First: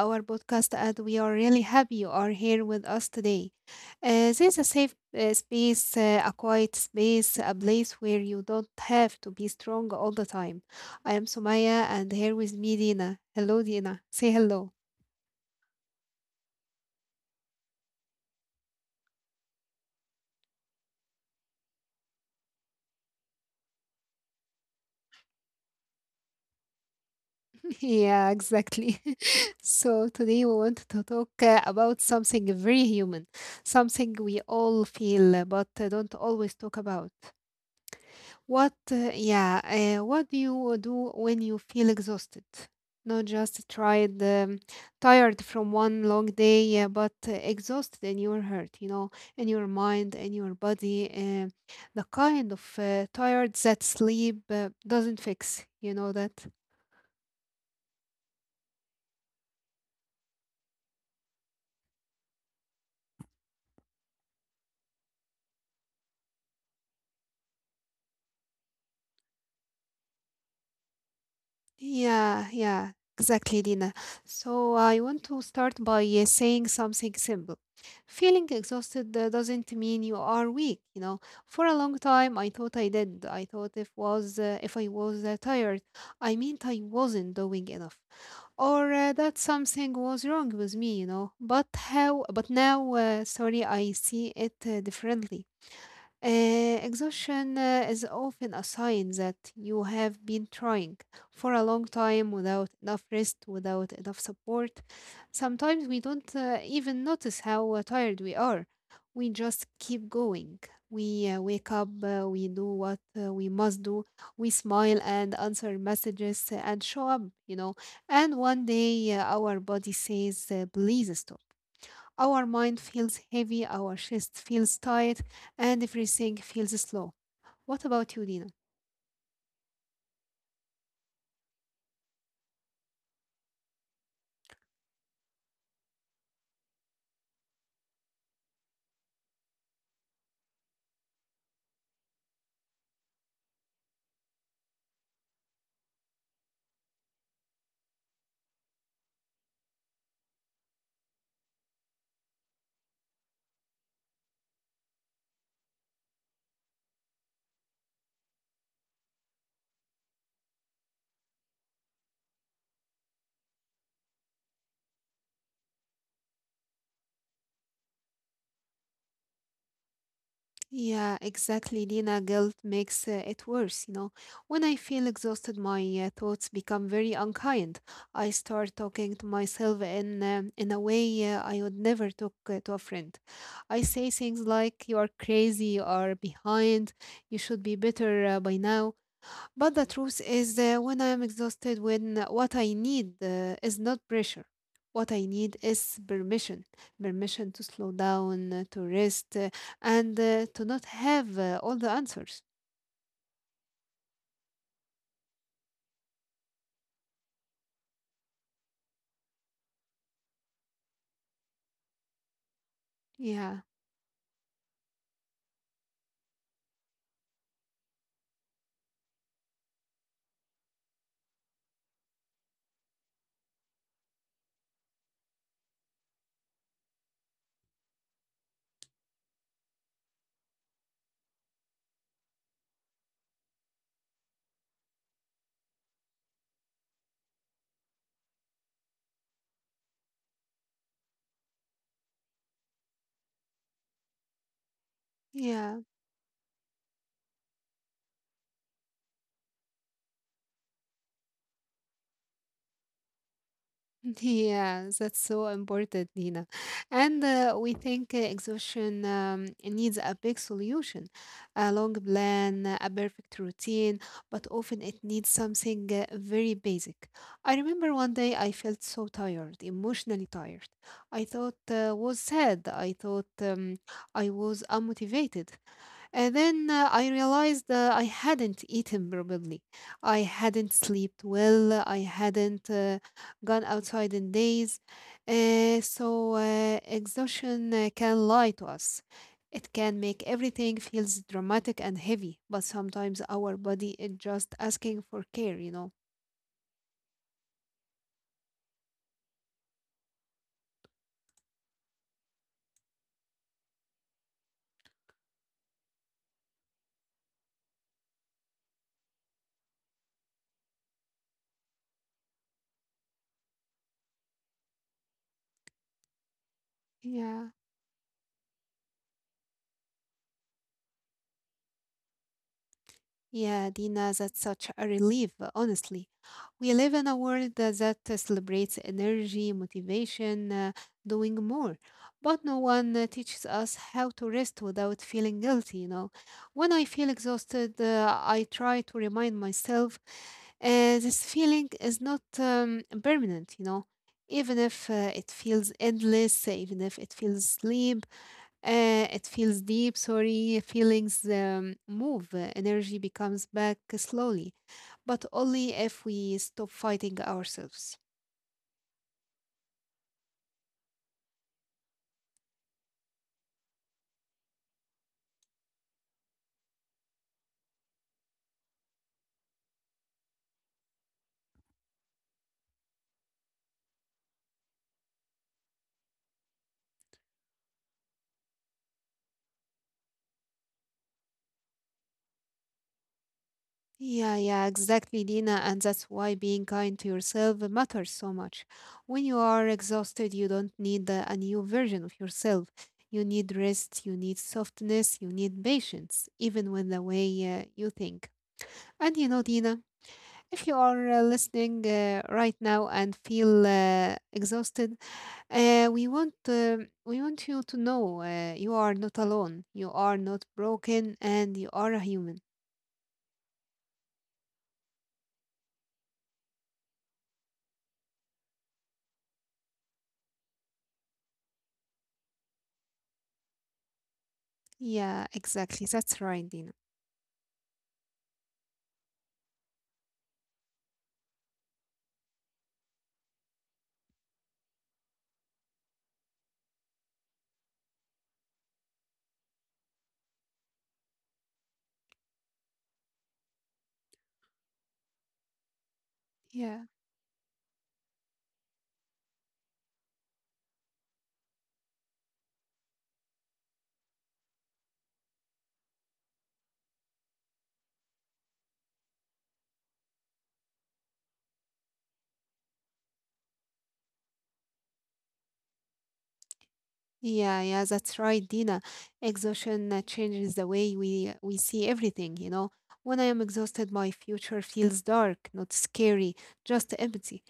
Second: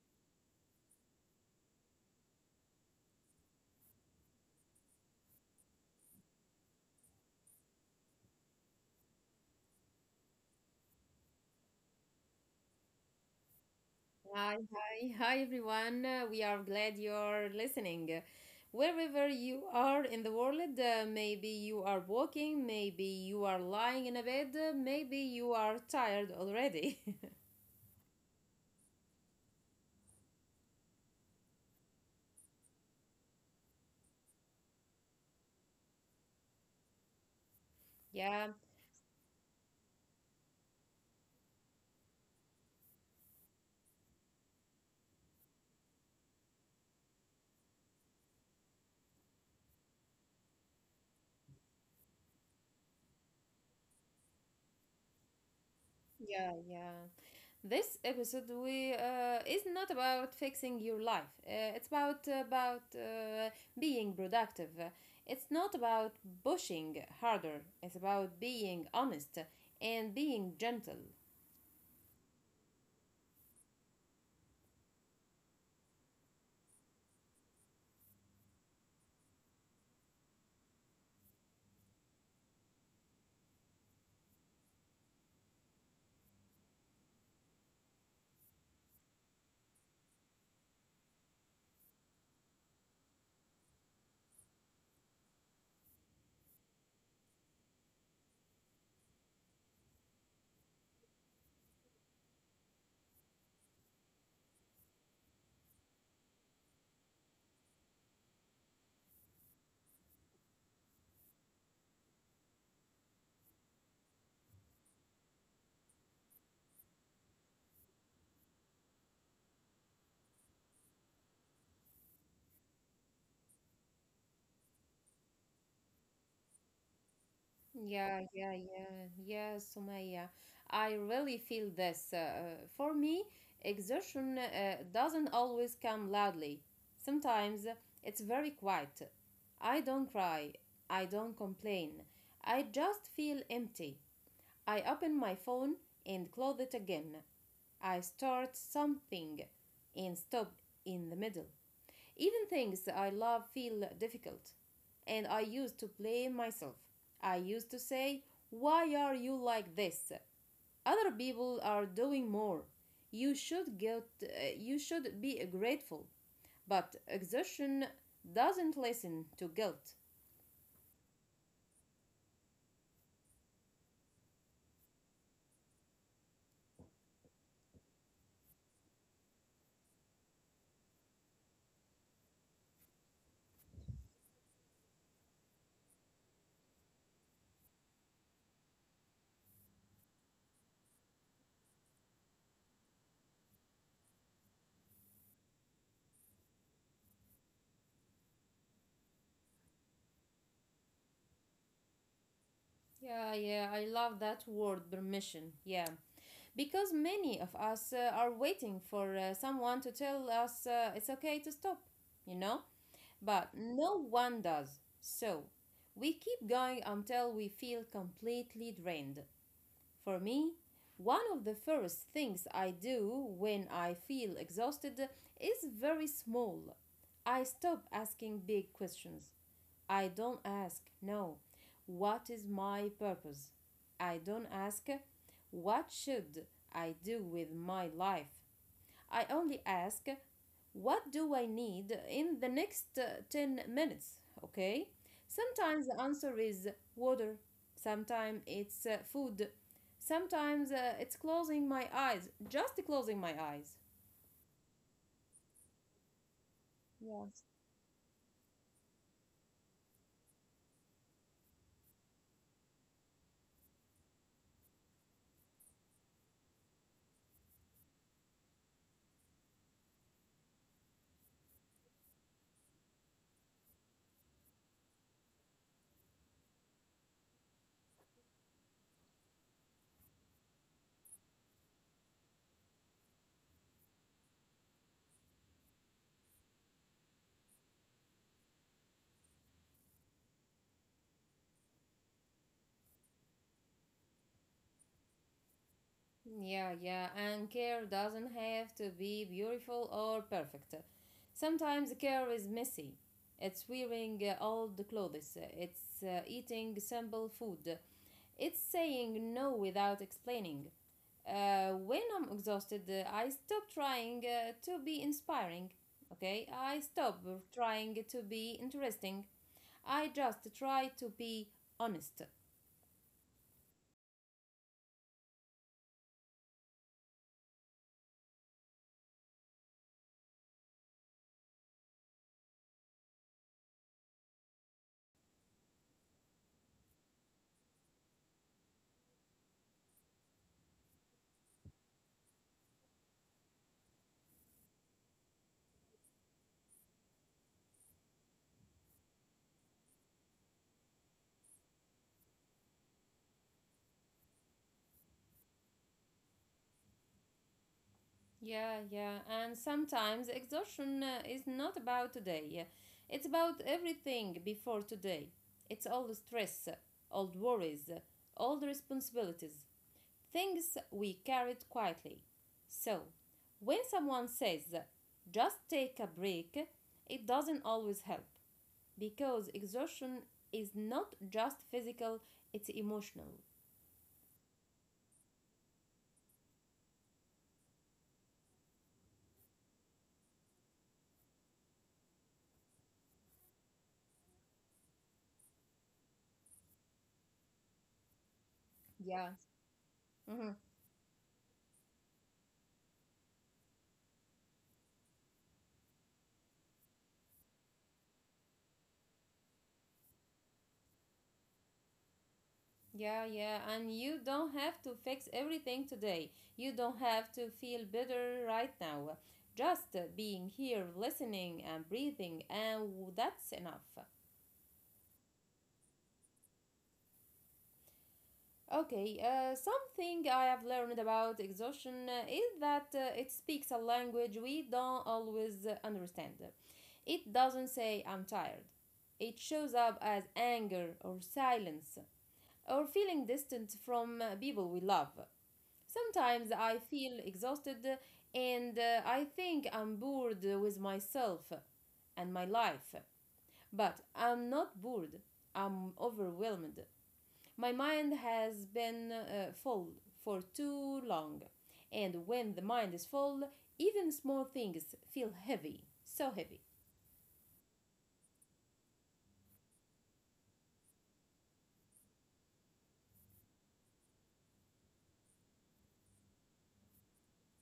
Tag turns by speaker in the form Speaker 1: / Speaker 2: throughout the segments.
Speaker 1: our podcast, and we are really happy you are here with us today. This is a safe space, a quiet space, a place where you don't have to be strong all the time. I am Sumaya, and here with me, Dina. Hello, Dina. Say
Speaker 2: Hi,
Speaker 1: hello.
Speaker 2: hi, hi everyone. We are glad you're listening. Wherever you are in the world, maybe you are walking, maybe you are lying in a bed, maybe you are tired already.
Speaker 1: Yeah, exactly. So, today we want to talk about something very human, something we all feel but don't always talk about.
Speaker 2: yeah,
Speaker 1: What do you do when you feel exhausted? Not just tired, tired from one long day, but exhausted in your heart, you know, in your mind, in your body. The kind of tired that sleep doesn't fix, you know
Speaker 2: yeah,
Speaker 1: that?
Speaker 2: yeah. This episode we is not about fixing your life. It's about being productive. It's not about pushing harder. It's about being honest and being gentle.
Speaker 1: Yeah, yeah, exactly, Dina. So I want to start by saying something simple. Feeling exhausted doesn't mean you are weak, you know. For a long time, I thought I did. I thought if I was tired, I meant I wasn't doing enough, or that something was wrong with me, you know. But how? But now, I see it differently. Exhaustion is often a sign that you have been trying for a long time without enough rest, without enough support. Sometimes we don't even notice how tired we are. We just keep going. We wake up, we do what we must do, we smile and answer messages and show up, you know. And one day our body says, please stop. Our mind feels heavy, our chest feels tight, and everything feels slow. What about
Speaker 2: Yeah,
Speaker 1: you, Dina?
Speaker 2: yeah, yeah, yeah, Sumaya. I really feel this. For me, exertion doesn't always come loudly. Sometimes it's very quiet. I don't cry. I don't complain. I just feel empty. I open my phone and close it again. I start something and stop in the middle. Even things I love feel difficult, and I used to blame myself. I used to say, why are you like this? Other people are doing more. You should get, uh, you should be grateful. But exhaustion doesn't listen to guilt.
Speaker 1: Yeah, exactly, Dina. Guilt makes it worse, you know. When I feel exhausted, my thoughts become very unkind. I start talking to myself in a way I would never talk to a friend. I say things like, "You are crazy," or behind," "You should be better by now." But the truth is, when I am exhausted, when what I need is not pressure. What I need is permission to slow down, to rest, and to not have all the answers.
Speaker 2: Yeah, yeah, I love that word, permission. Yeah. Because many of us are waiting for someone to tell us it's okay to stop, you know? But
Speaker 1: Yeah,
Speaker 2: no one does. So we keep going until we feel completely drained. For me, one of the first things I do when I feel exhausted is very small. I stop asking big questions. I don't ask, no, what is my purpose? I don't ask, what should I do with my life? I only ask, what do I need in the next 10 minutes? Okay? Sometimes
Speaker 1: yeah.
Speaker 2: the answer is water, sometimes it's food, sometimes it's closing my eyes, just closing my eyes.
Speaker 1: Yeah, that's so important, Nina. And
Speaker 2: Yes.
Speaker 1: we think exhaustion needs a big solution, a long plan, a perfect routine, but often it needs something very basic. I remember one day I felt so tired, emotionally tired. I thought was sad. I thought I was unmotivated. And then I realized I hadn't eaten probably, I hadn't slept well. I hadn't gone outside in days. So exhaustion can lie to us. It can make everything feels dramatic and heavy, but sometimes our body is just asking for care, you know.
Speaker 2: Yeah, yeah, and care doesn't have to be beautiful or perfect. Sometimes care is messy. It's wearing old clothes, it's eating simple food, it's saying no without explaining. When I'm exhausted, I stop trying to be inspiring, okay? I stop
Speaker 1: Yeah.
Speaker 2: trying to be interesting. I just try to be honest.
Speaker 1: Yeah, Dina, that's such a relief, honestly. We live in a world that celebrates energy, motivation, doing more. But no one teaches us how to rest without feeling guilty, you know. When I feel exhausted, I try to remind myself this feeling is not permanent, you know. Even if it feels endless, even if it feels sleep, it feels deep, sorry, feelings move, energy becomes back slowly, but only if we stop fighting ourselves.
Speaker 2: Yeah, yeah. And sometimes exhaustion is not about today. It's about everything before today. It's all the stress, old worries, all responsibilities, things we carried quietly. So, when someone says, just take a break, it doesn't always help because exhaustion is not just physical, it's emotional.
Speaker 1: Yeah, yeah, exactly, Dina, and that's why being kind to yourself matters so much. When you are exhausted, you don't need a new version of yourself. You need rest, you need softness, you need patience, even with the way you think. And
Speaker 2: Yeah.
Speaker 1: you know, Dina, if you are listening right now and feel exhausted, We want you to know you are not alone. You are not broken, and you are a human.
Speaker 2: Yeah, yeah, and you don't have to fix everything today. You don't have to feel better right now. Just being here, listening and breathing, and that's enough.
Speaker 1: Yeah, exactly. That's right, Dina.
Speaker 2: Okay, something I have learned about exhaustion is that it speaks a language we don't always understand. It doesn't say I'm tired, it shows up as anger or silence or feeling distant from people we love. Sometimes I
Speaker 1: Yeah.
Speaker 2: feel exhausted and I think I'm bored with myself and my life. But I'm not bored, I'm overwhelmed. My mind has been full for too long. And when the mind is full, even small things feel heavy, so heavy.
Speaker 1: Yeah, yeah, that's right, Dina. Exhaustion changes the way we see everything, you know. When I am exhausted, my future feels dark, not scary, just empty.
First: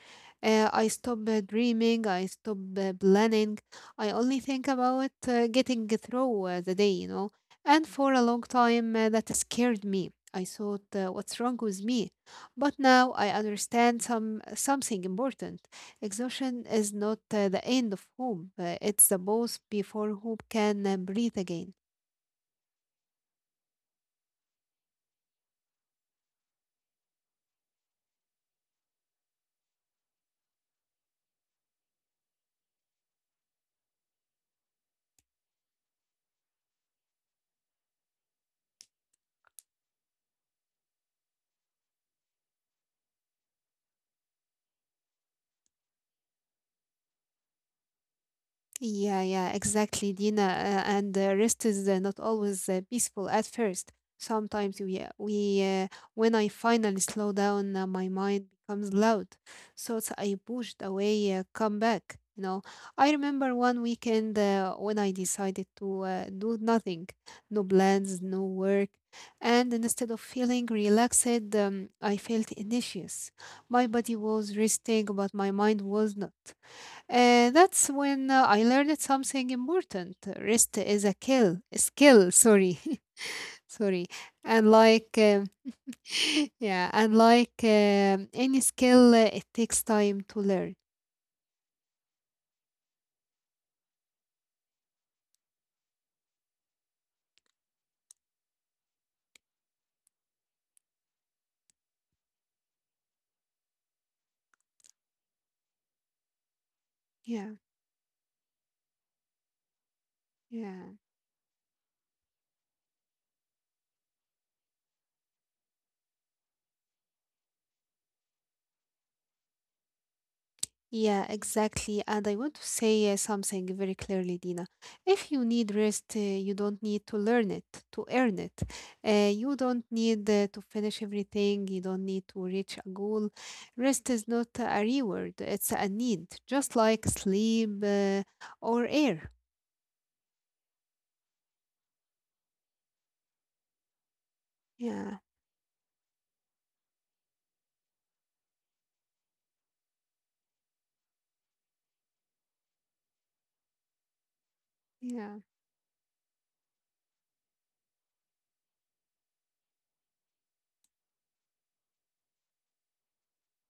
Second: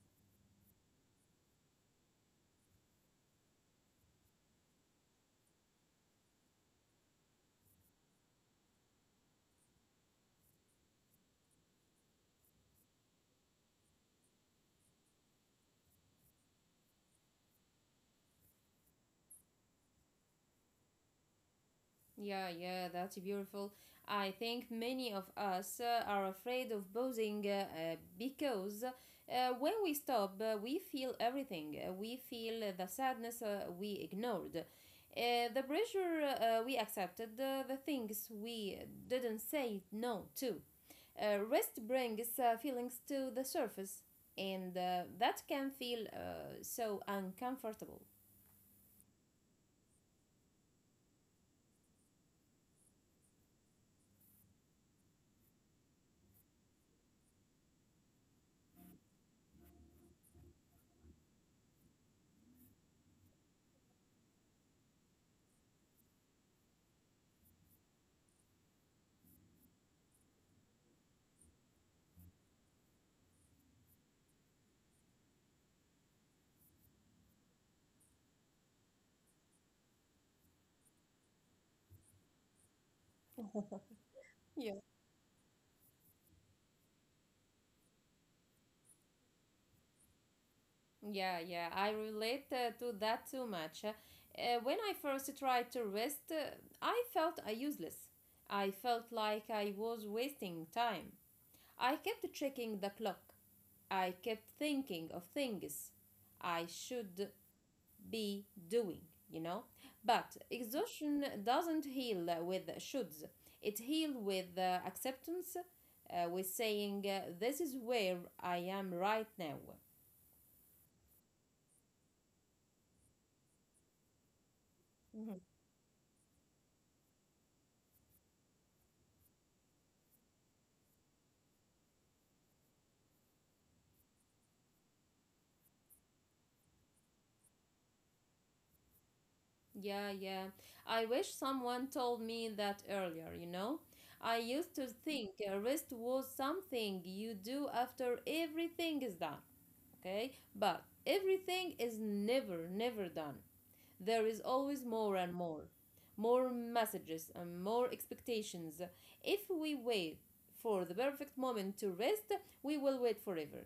Speaker 1: I stop dreaming, I stop planning. I only think about getting through the day, you know. And for a long time, that scared me. I thought, what's wrong with me? But now I understand something important. Exhaustion is not the end of hope, it's the pause before hope can breathe again.
Speaker 2: Yeah, yeah, that's beautiful. I think many of us are afraid of posing because when we stop, we feel everything. We feel the sadness we ignored, the pressure we accepted, the things we didn't say no to. Rest brings feelings to the surface, and that can feel so uncomfortable.
Speaker 1: Yeah, yeah, exactly, Dina. And rest is not always peaceful at first. Sometimes when I finally slow down, my mind becomes loud. Thoughts I pushed away come back. You know, I remember one weekend when I decided to do nothing, no plans, no work, and instead of feeling relaxed, I felt anxious. My body was resting, but my mind was not. That's when I learned something important. Rest is a kill skill. Sorry, sorry. And like, um, yeah, and like any skill, it takes time to learn.
Speaker 2: Yeah, yeah, I relate to that too much. When I first tried to rest, I felt useless. I felt like I was wasting time. I kept checking the clock. I kept thinking of things I should
Speaker 1: Yeah,
Speaker 2: be doing, you know? But
Speaker 1: yeah.
Speaker 2: exhaustion doesn't heal with shoulds, it heals with acceptance, with saying, this is where I am right now.
Speaker 1: Yeah, exactly. And I want to say something very clearly, Dina. If you need rest, you don't need to learn it, to earn it. You don't need to finish everything. You don't need to reach a goal. Rest is not a reward, it's a need, just like sleep or air.
Speaker 2: Yeah, yeah. I wish someone told me that earlier, you know? I used to
Speaker 1: Yeah,
Speaker 2: think a rest was something you do after everything is done, okay? But everything is never, never done. There is always more
Speaker 1: yeah,
Speaker 2: and more, more messages and more expectations. If we wait for the perfect moment to rest, we will wait forever.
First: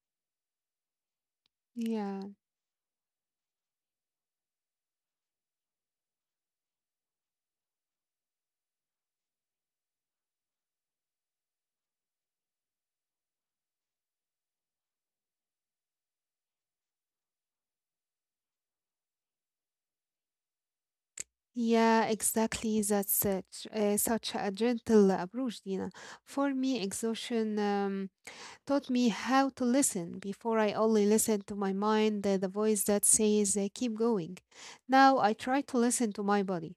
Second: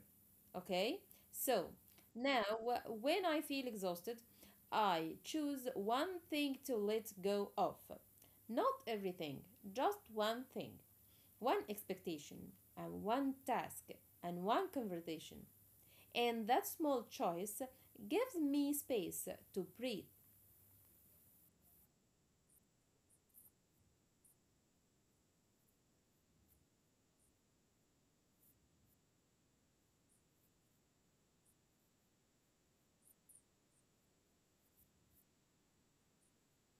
Speaker 2: Okay? So,
Speaker 1: yeah.
Speaker 2: now when I feel exhausted, I choose one thing to let go of. Not everything, just one thing, one expectation, and one task, and one conversation. And that small choice gives me space to breathe.
Speaker 1: Yeah, exactly. That's such, such a gentle approach, Dina. For me, exhaustion. Taught me how to listen. Before, I only listened to my mind, the voice that says, keep going. Now, I try to listen to my body.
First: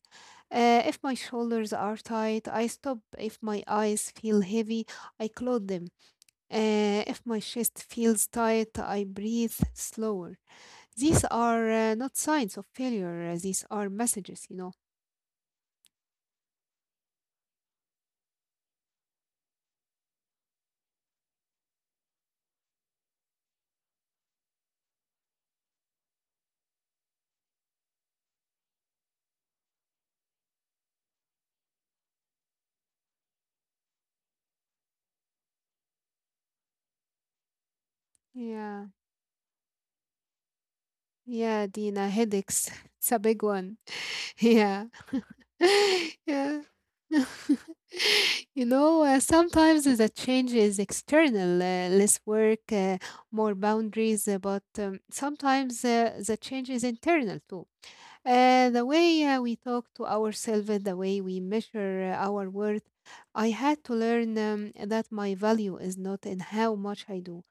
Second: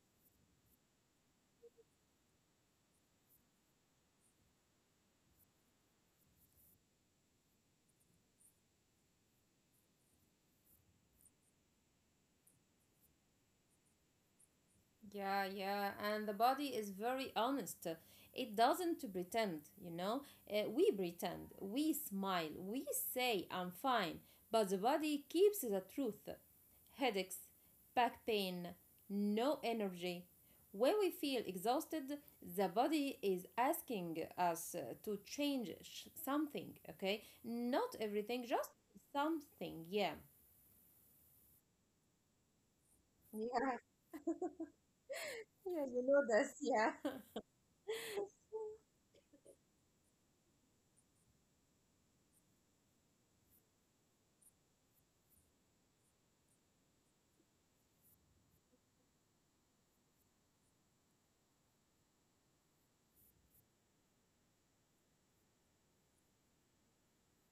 Speaker 1: If my shoulders are tight, I stop. If my eyes feel heavy, I close them. If my chest feels tight, I breathe slower. These are not signs of failure, these are messages, you know.
Speaker 2: Yeah, yeah, and the body is very honest. It doesn't to pretend, you know. We pretend, we smile, we say I'm fine, but the body keeps the truth. Headaches, back pain, no energy. When we feel exhausted, the body is asking us to change something, okay? Not everything, just
Speaker 1: Yeah,
Speaker 2: something, yeah.
Speaker 1: yeah, Dina, headaches. It's a big
Speaker 2: Yeah,
Speaker 1: one. Yeah.
Speaker 2: yeah, you know this,
Speaker 1: Yeah.
Speaker 2: yeah.
Speaker 1: You know, sometimes the change is external, less work, more boundaries, but sometimes the change is internal too. The way we talk to ourselves, the way we measure our worth, I had to learn that my value is not in how much I do.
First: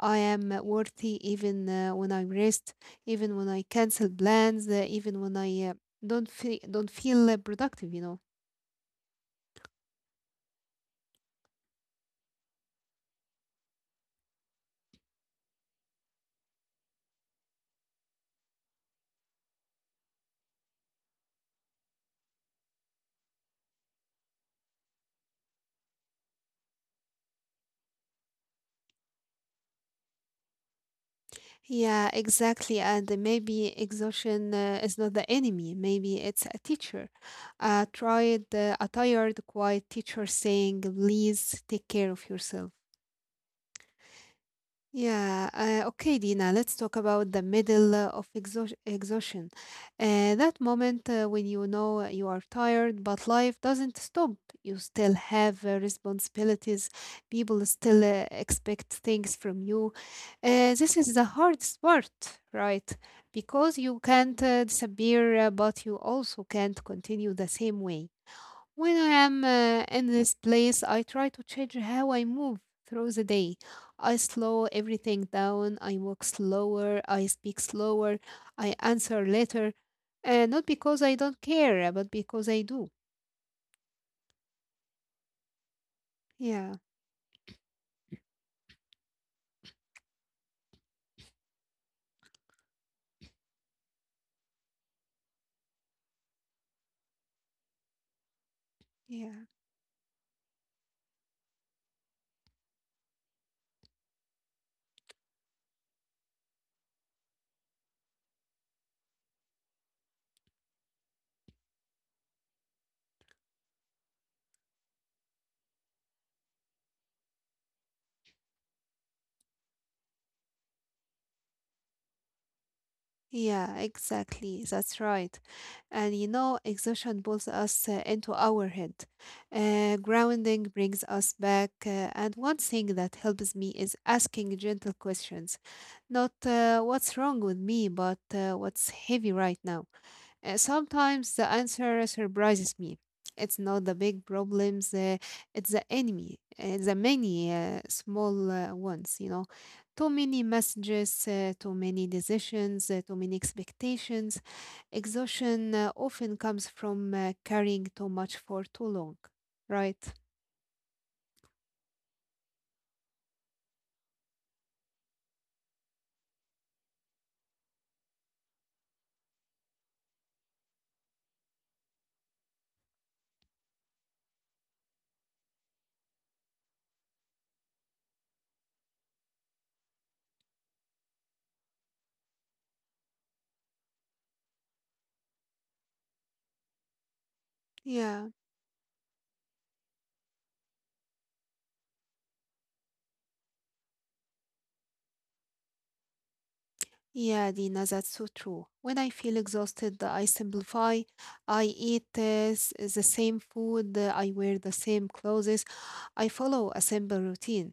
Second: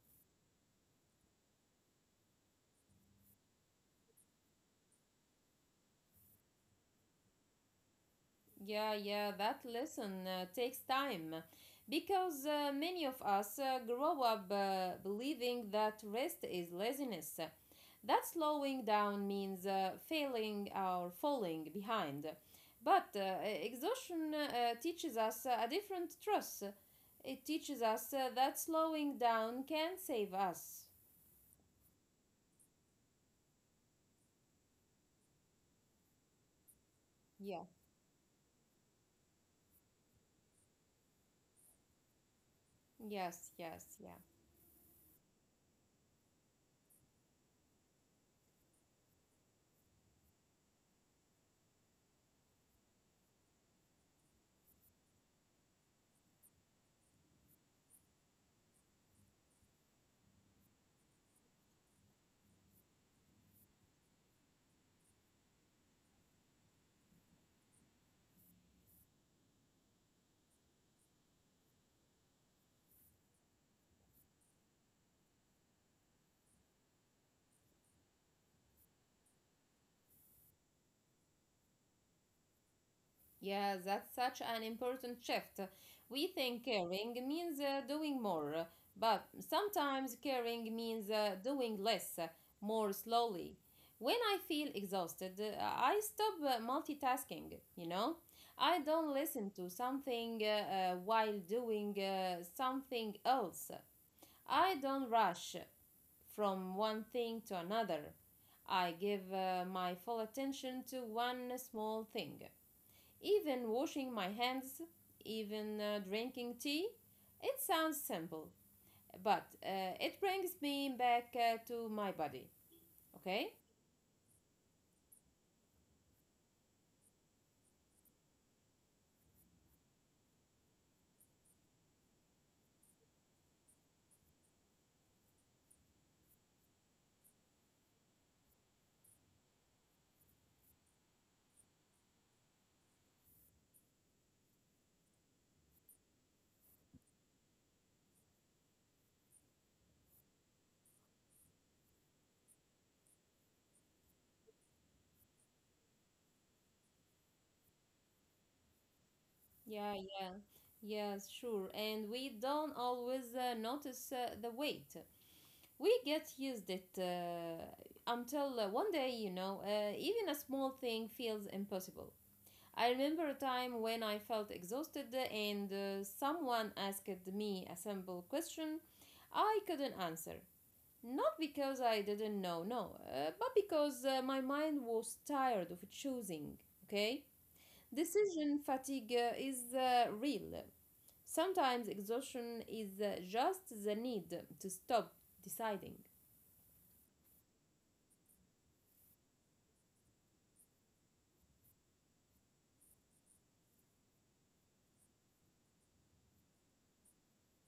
Speaker 1: I am worthy even when I rest, even when I cancel plans, even when I don't feel productive, you know.
Speaker 2: Yeah, yeah, that lesson takes time because many of us grow up believing that rest is laziness. That slowing down means failing or falling behind. But exhaustion teaches us a different truth. It teaches us that slowing down can save us.
Speaker 1: Yeah, exactly. And maybe exhaustion is not the enemy. Maybe it's a teacher.
Speaker 2: Yeah.
Speaker 1: I tried a tired, quiet teacher saying, "Please take care of yourself."
Speaker 2: Yes, yes, yeah.
Speaker 1: Yeah, okay, Dina, let's talk about the middle of exhaustion. That moment when you know you are tired, but life doesn't stop. You still have responsibilities, people still expect things from you. This is the hardest part, right? Because you can't disappear, but you also can't continue the same way. When I am in this place, I try to change how I move through the day. I slow everything down. I walk slower. I speak slower. I answer later. Not because I don't care, but because I do.
Speaker 2: Yes, that's such an important shift. We think
Speaker 1: Yeah,
Speaker 2: caring means doing more, but sometimes caring means doing less, more slowly. When I feel exhausted, I stop multitasking, you know? I don't
Speaker 1: yeah.
Speaker 2: listen to something while doing something else. I don't rush from one thing to another. I give my full attention to one small thing. Even washing my hands, even drinking tea. It sounds simple, but it brings me back to my body. Okay?
Speaker 1: Yeah, exactly. That's right. And you know, exhaustion pulls us into our head. Grounding brings us back. And one thing that helps me is asking gentle questions. Not what's wrong with me, but what's heavy right now. Sometimes the answer surprises me. It's not the big problems, it's the enemy, the many small ones, you know. Too many messages, too many decisions, too many expectations. Exhaustion often comes from carrying too much for too long,
Speaker 2: Yeah,
Speaker 1: right?
Speaker 2: yeah, yes, sure. And we don't always notice the weight. We get used it until one day, you know, even a small thing feels impossible. I remember a time when I felt exhausted and someone asked me a simple question I couldn't answer. Not because I didn't know, no, but because my mind was tired of choosing, okay?
Speaker 1: Yeah,
Speaker 2: Decision fatigue is real. Sometimes exhaustion is just the need to stop deciding.
Speaker 1: yeah, Dina, that's so true. When I feel exhausted, I simplify. I eat the same food, I wear the same clothes, I follow a simple routine.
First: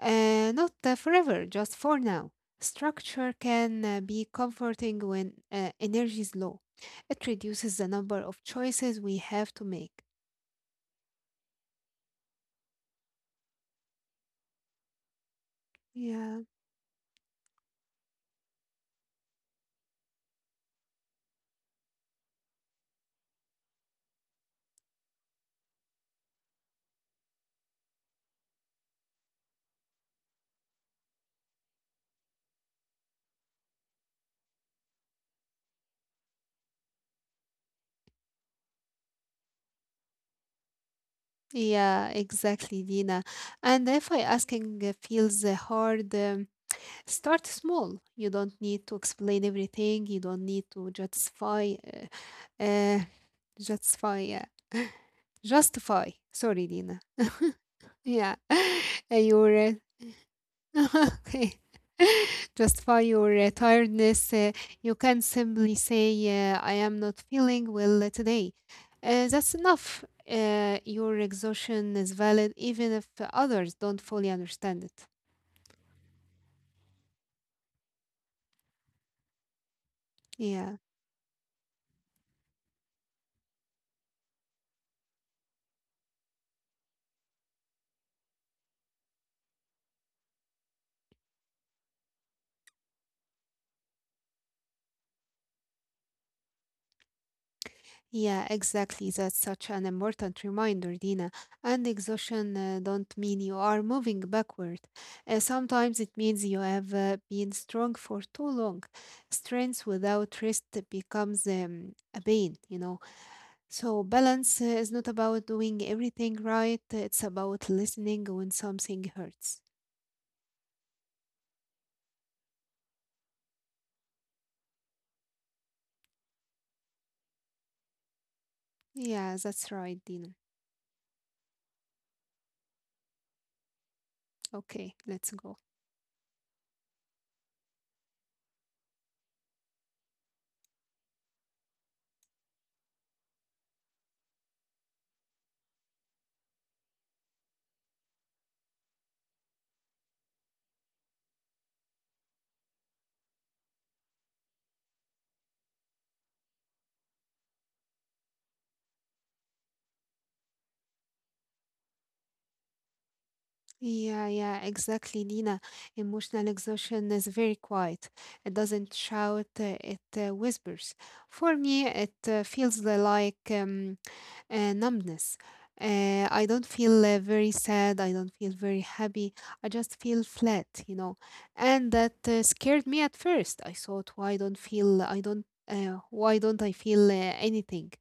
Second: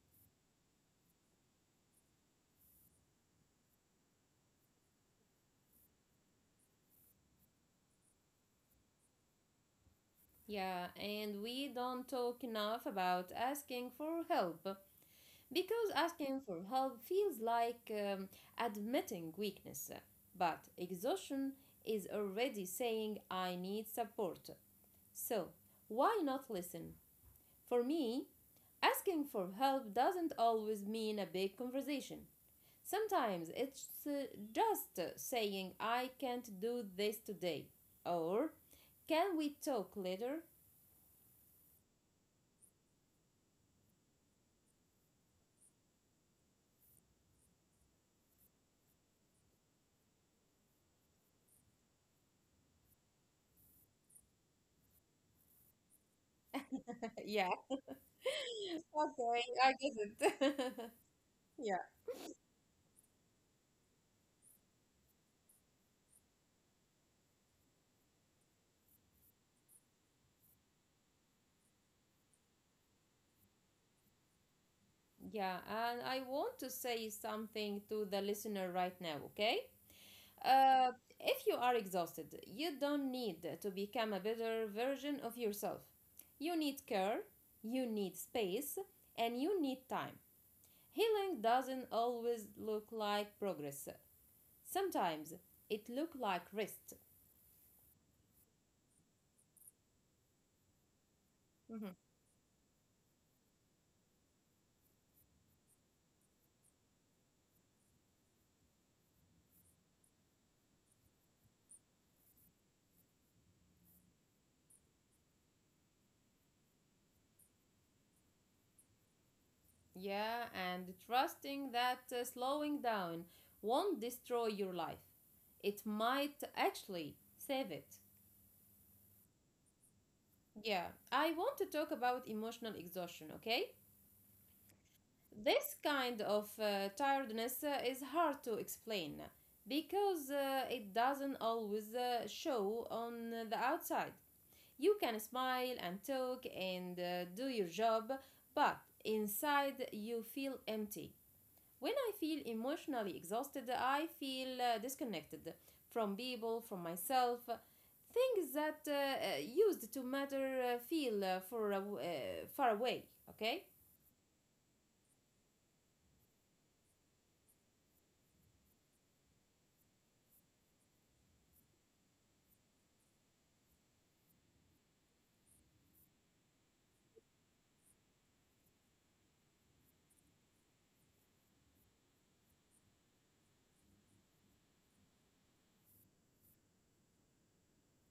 Speaker 1: Not forever, just for now. Structure can be comforting when energy is low. It reduces the number of choices we have to make.
Speaker 2: Yeah, and we don't talk enough about asking for help because
Speaker 1: Yeah,
Speaker 2: asking for help feels like admitting weakness. But exhaustion is already saying I need support. So, why not listen? For me, asking for help doesn't always mean a big conversation. Sometimes it's just saying, I can't do this today, or can we talk later?
Speaker 1: yeah, exactly, Dina. And if I asking feels hard, start small. You don't need to explain everything. You don't need to justify, uh, uh, justify, yeah, justify. Sorry, Dina.
Speaker 2: yeah,
Speaker 1: Yeah,
Speaker 2: okay,
Speaker 1: your
Speaker 2: I get it.
Speaker 1: Okay.
Speaker 2: Yeah.
Speaker 1: Just for your tiredness. You can simply say, I am not feeling well today. That's enough. Your exhaustion is valid even if others don't fully understand it.
Speaker 2: Yeah, and I want to say something to the listener right now, okay?
Speaker 1: Yeah.
Speaker 2: Uh, if you are exhausted, you don't need to become a better version of yourself. You need care, you need space, and you need time. Healing doesn't always look like progress. Sometimes it looks like rest.
Speaker 1: Yeah, exactly. That's such an important reminder, Dina. And
Speaker 2: Mhm.
Speaker 1: exhaustion don't mean you are moving backward. Sometimes it means you have been strong for too long. Strength without rest becomes a pain, you know. So balance is not about doing everything right. It's about listening when something hurts.
Speaker 2: Yeah, and trusting that slowing down won't destroy your life. It might actually save it.
Speaker 1: Yeah, that's right, Dina.
Speaker 2: Yeah, I want to talk about emotional exhaustion, okay?
Speaker 1: Okay, let's go.
Speaker 2: This kind of tiredness is hard to explain because it doesn't always show on the outside. You can smile and talk and do your job, but inside you feel empty. When I feel emotionally exhausted, I feel disconnected from people, from myself. Things that used to matter feel far away, okay?
Speaker 1: Yeah, yeah, exactly, Nina. Emotional exhaustion is very quiet. It doesn't shout, it whispers. For me, it feels like numbness. I don't feel very sad. I don't feel very happy. I just feel flat. And that scared me at first. I thought, why don't feel? I don't. Why don't I feel anything?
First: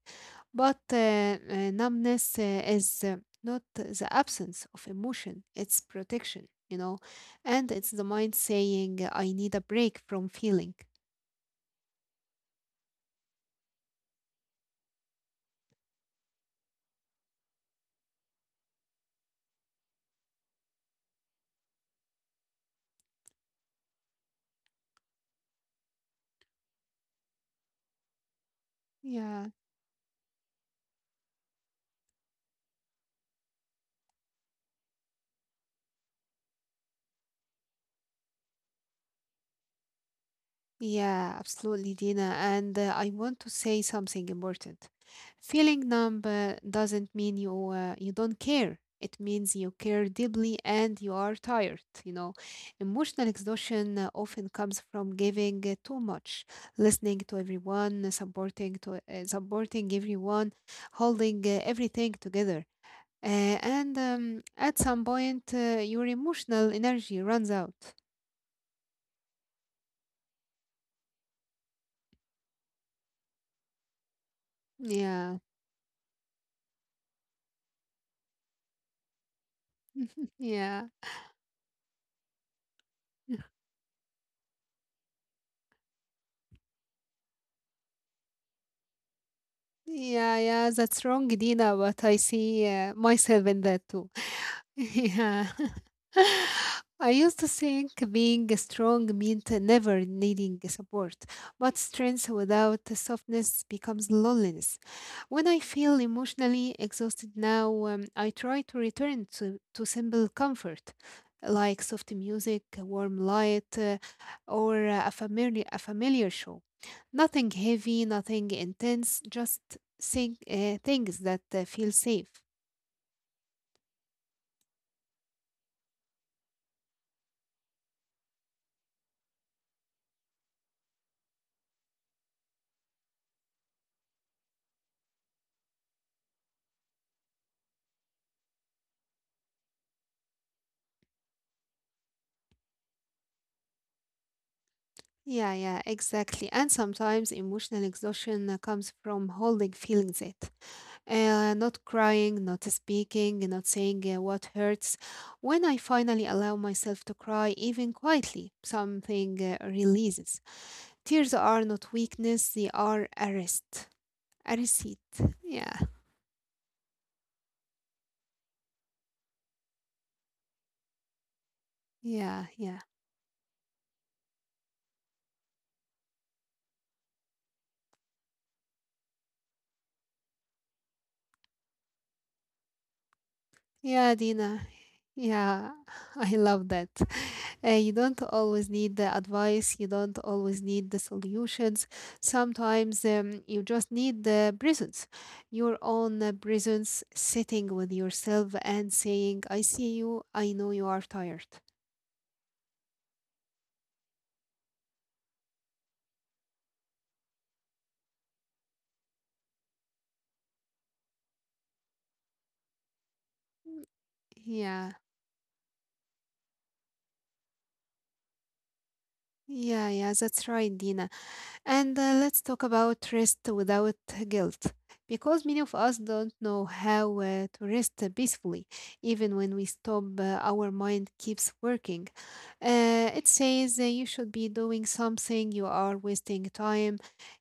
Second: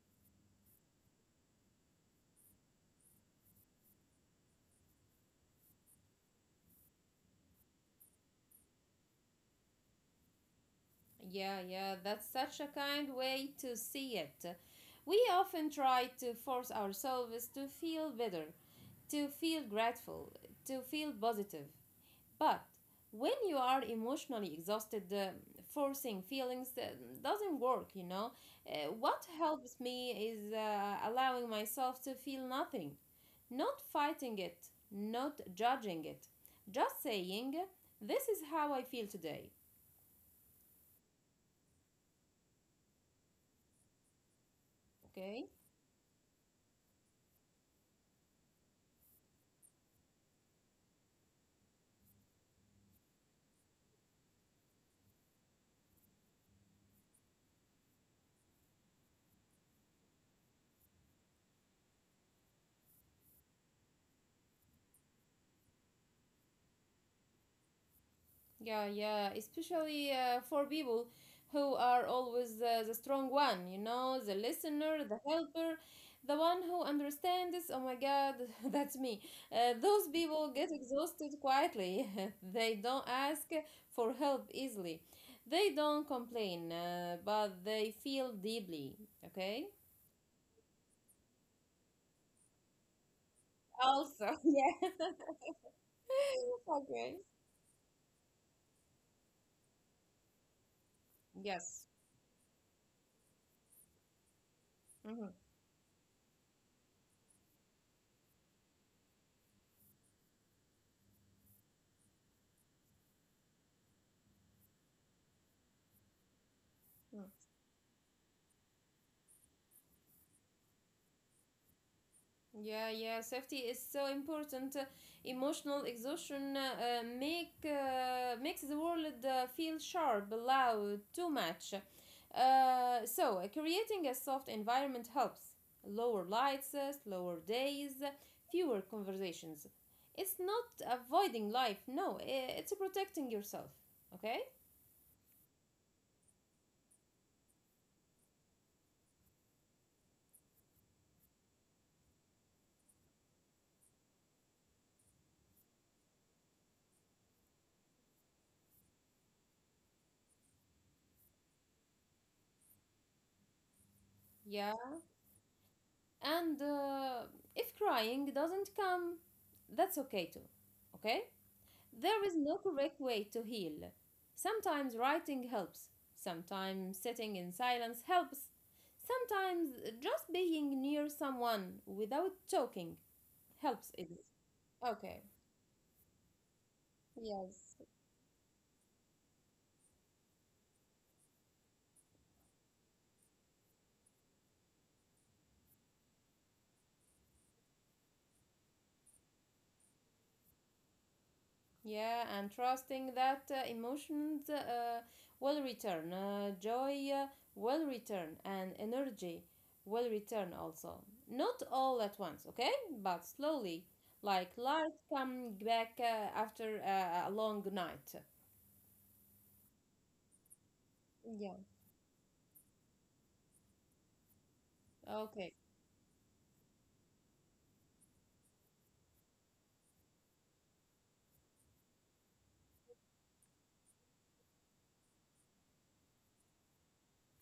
Speaker 1: But numbness is not the absence of emotion. It's protection. And it's the mind saying, I need a break from feeling.
Speaker 2: Yeah, yeah, that's such a kind way to see it. We often try to force ourselves to feel better, to feel grateful, to feel positive. But when you are emotionally exhausted, forcing feelings doesn't work, you know. Uh, what
Speaker 1: Yeah.
Speaker 2: helps me is uh, allowing myself to feel nothing, not fighting it, not judging it, just saying, this is how I feel today.
Speaker 1: Yeah, absolutely, Dina. And I want to say something important.
Speaker 2: Okay.
Speaker 1: Feeling numb doesn't mean you don't care. It means you care deeply and you are tired. Emotional exhaustion often comes from giving too much, listening to everyone, supporting everyone, holding everything together. And at some point, your emotional energy runs out.
Speaker 2: Yeah, yeah, especially for people who are always the strong one, you know, the listener, the
Speaker 1: Yeah,
Speaker 2: helper, the one who understands. Oh my God, that's me. Those people get
Speaker 1: yeah.
Speaker 2: exhausted quietly. They don't ask for help easily. They don't complain, but they feel deeply. Okay?
Speaker 1: Yeah, yeah, that's wrong, Dina, but I see myself in that too.
Speaker 2: Also, yeah.
Speaker 1: Yeah. I
Speaker 2: Okay.
Speaker 1: used to think being strong meant never needing support, but
Speaker 2: Yes.
Speaker 1: strength without softness becomes loneliness.
Speaker 2: Mhm.
Speaker 1: When I feel emotionally exhausted now, I try to return to simple comfort, like soft music, warm light, or a familiar show. Nothing heavy, nothing intense, just think, things that feel safe.
Speaker 2: Yeah, yeah, safety is so important. Emotional exhaustion makes the world feel sharp, loud, too much. So, creating a soft environment helps. Lower lights, slower days, fewer conversations. It's not avoiding life, no, it's protecting yourself. Okay?
Speaker 1: Yeah, yeah, exactly. And sometimes emotional exhaustion comes from holding feelings in. Not crying, not speaking, not saying what hurts. When I finally allow myself to cry, even quietly, something releases. Tears are not weakness, they are a rest. A
Speaker 2: Yeah.
Speaker 1: receipt. Yeah,
Speaker 2: And if crying doesn't come, that's okay too. Okay? There is
Speaker 1: yeah,
Speaker 2: no
Speaker 1: yeah.
Speaker 2: correct way to heal. Sometimes writing helps, sometimes sitting in silence helps, sometimes just being near someone without talking helps.
Speaker 1: Yeah,
Speaker 2: It.
Speaker 1: Dina.
Speaker 2: Okay.
Speaker 1: Yeah, I love that.
Speaker 2: Yes.
Speaker 1: You don't always need the advice, you don't always need the solutions. Sometimes you just need the presence, your own presence, sitting with yourself and saying, I see you, I know you are tired.
Speaker 2: Yeah, and trusting that emotions will return, joy will return, and energy will return also. Not all at once, okay? But slowly, like
Speaker 1: Yeah,
Speaker 2: light coming back after a long night.
Speaker 1: yeah, yeah, that's right, Dina.
Speaker 2: Yeah.
Speaker 1: And let's talk about rest without guilt, because
Speaker 2: Okay.
Speaker 1: many of us don't know how to rest peacefully, even when we stop, our mind keeps working. It says you should be doing something, you are wasting time,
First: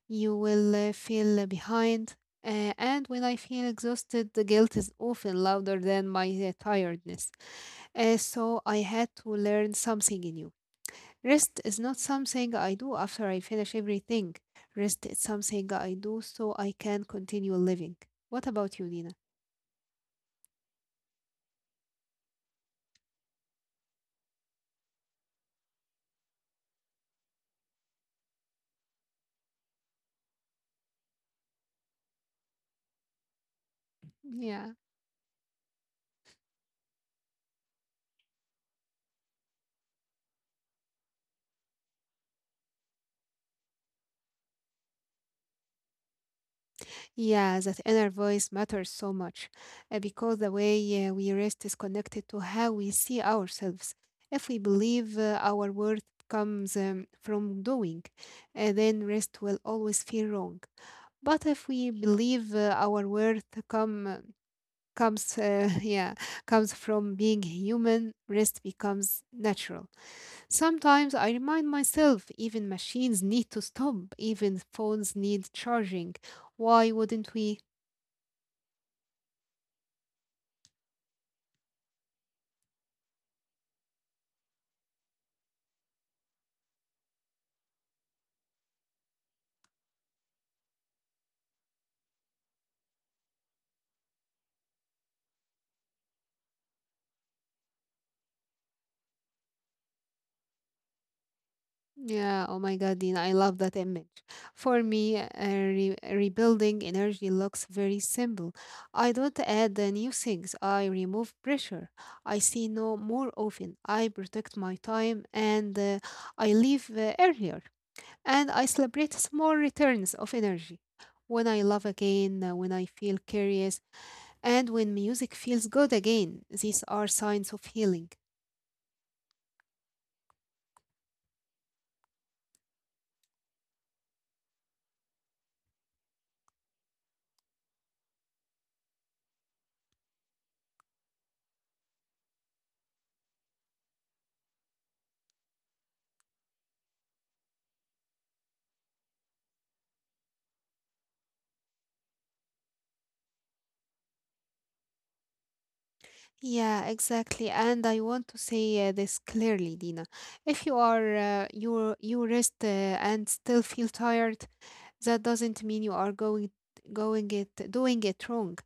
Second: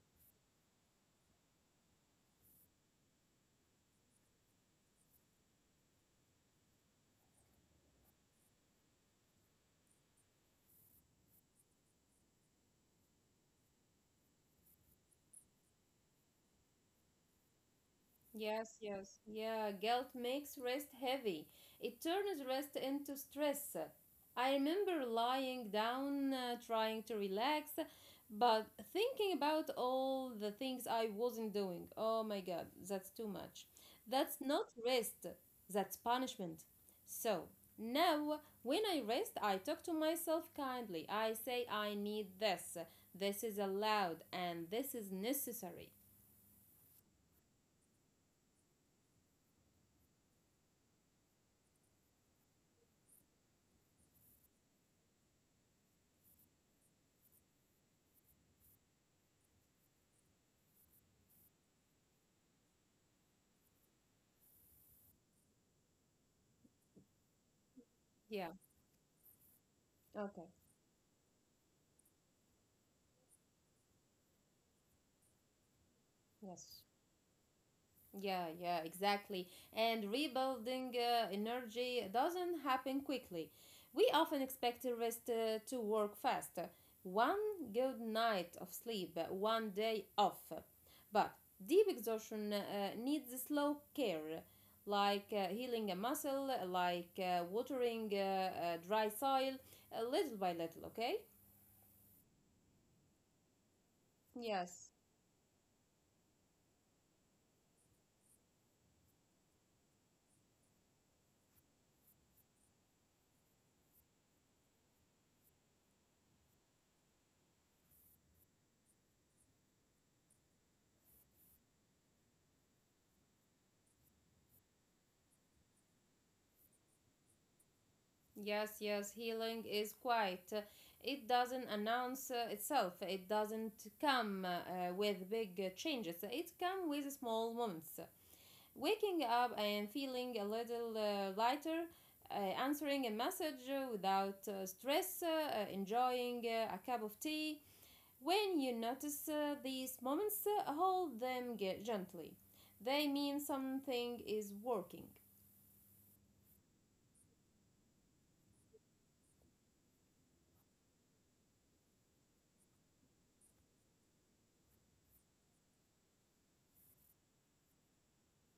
Speaker 1: you will feel behind. And when I feel exhausted, the guilt is often louder than my tiredness. So I had to learn something new. Rest is not something I do after I finish everything. Rest is something I do so I can continue living. What
Speaker 2: Yes,
Speaker 1: about you, Nina?
Speaker 2: yes. Yeah, guilt makes rest heavy. It turns rest into stress. I remember lying down, trying to relax, but thinking about all the things I wasn't doing. Oh my God, that's too much. That's not
Speaker 1: Yeah.
Speaker 2: rest, that's punishment. So now, when I rest, I talk to myself kindly. I say, I need this. This is allowed and this is necessary.
Speaker 1: Yeah, that inner voice matters so much because the way we rest is connected to how we see ourselves. If we believe our worth comes from doing, then rest will always feel wrong. But if we believe our worth comes yeah comes from being human,
Speaker 2: Yeah,
Speaker 1: rest becomes natural.
Speaker 2: okay,
Speaker 1: Sometimes I remind myself, even machines need to stop, even phones need charging.
Speaker 2: yes.
Speaker 1: Why wouldn't we?
Speaker 2: Yeah, yeah, exactly. And rebuilding energy doesn't happen quickly. We often expect the rest to work fast. One good night of sleep, one day off. But deep exhaustion needs slow care, like healing a muscle, like watering dry soil, little by little, okay?
Speaker 1: Yeah, oh my god, Dina, I love that image. For
Speaker 2: Yes.
Speaker 1: me rebuilding energy looks very simple. I don't add the new things, I remove pressure. I see no more often, I protect my time, and I leave earlier, and I celebrate small returns of energy. When I love again, when I feel curious, and when music feels good again, these are signs of healing.
Speaker 2: Yes, yes, healing is quiet. It doesn't announce itself. It doesn't come with big changes. It comes with small moments. Waking up and feeling a little lighter, uh, answering a message without stress, enjoying a cup of tea. When you notice these moments, hold them gently. They mean something is working.
Speaker 1: Yeah, exactly. And I want to say this clearly, Dina. If you you rest and still feel tired, that doesn't mean you are going going it doing it wrong.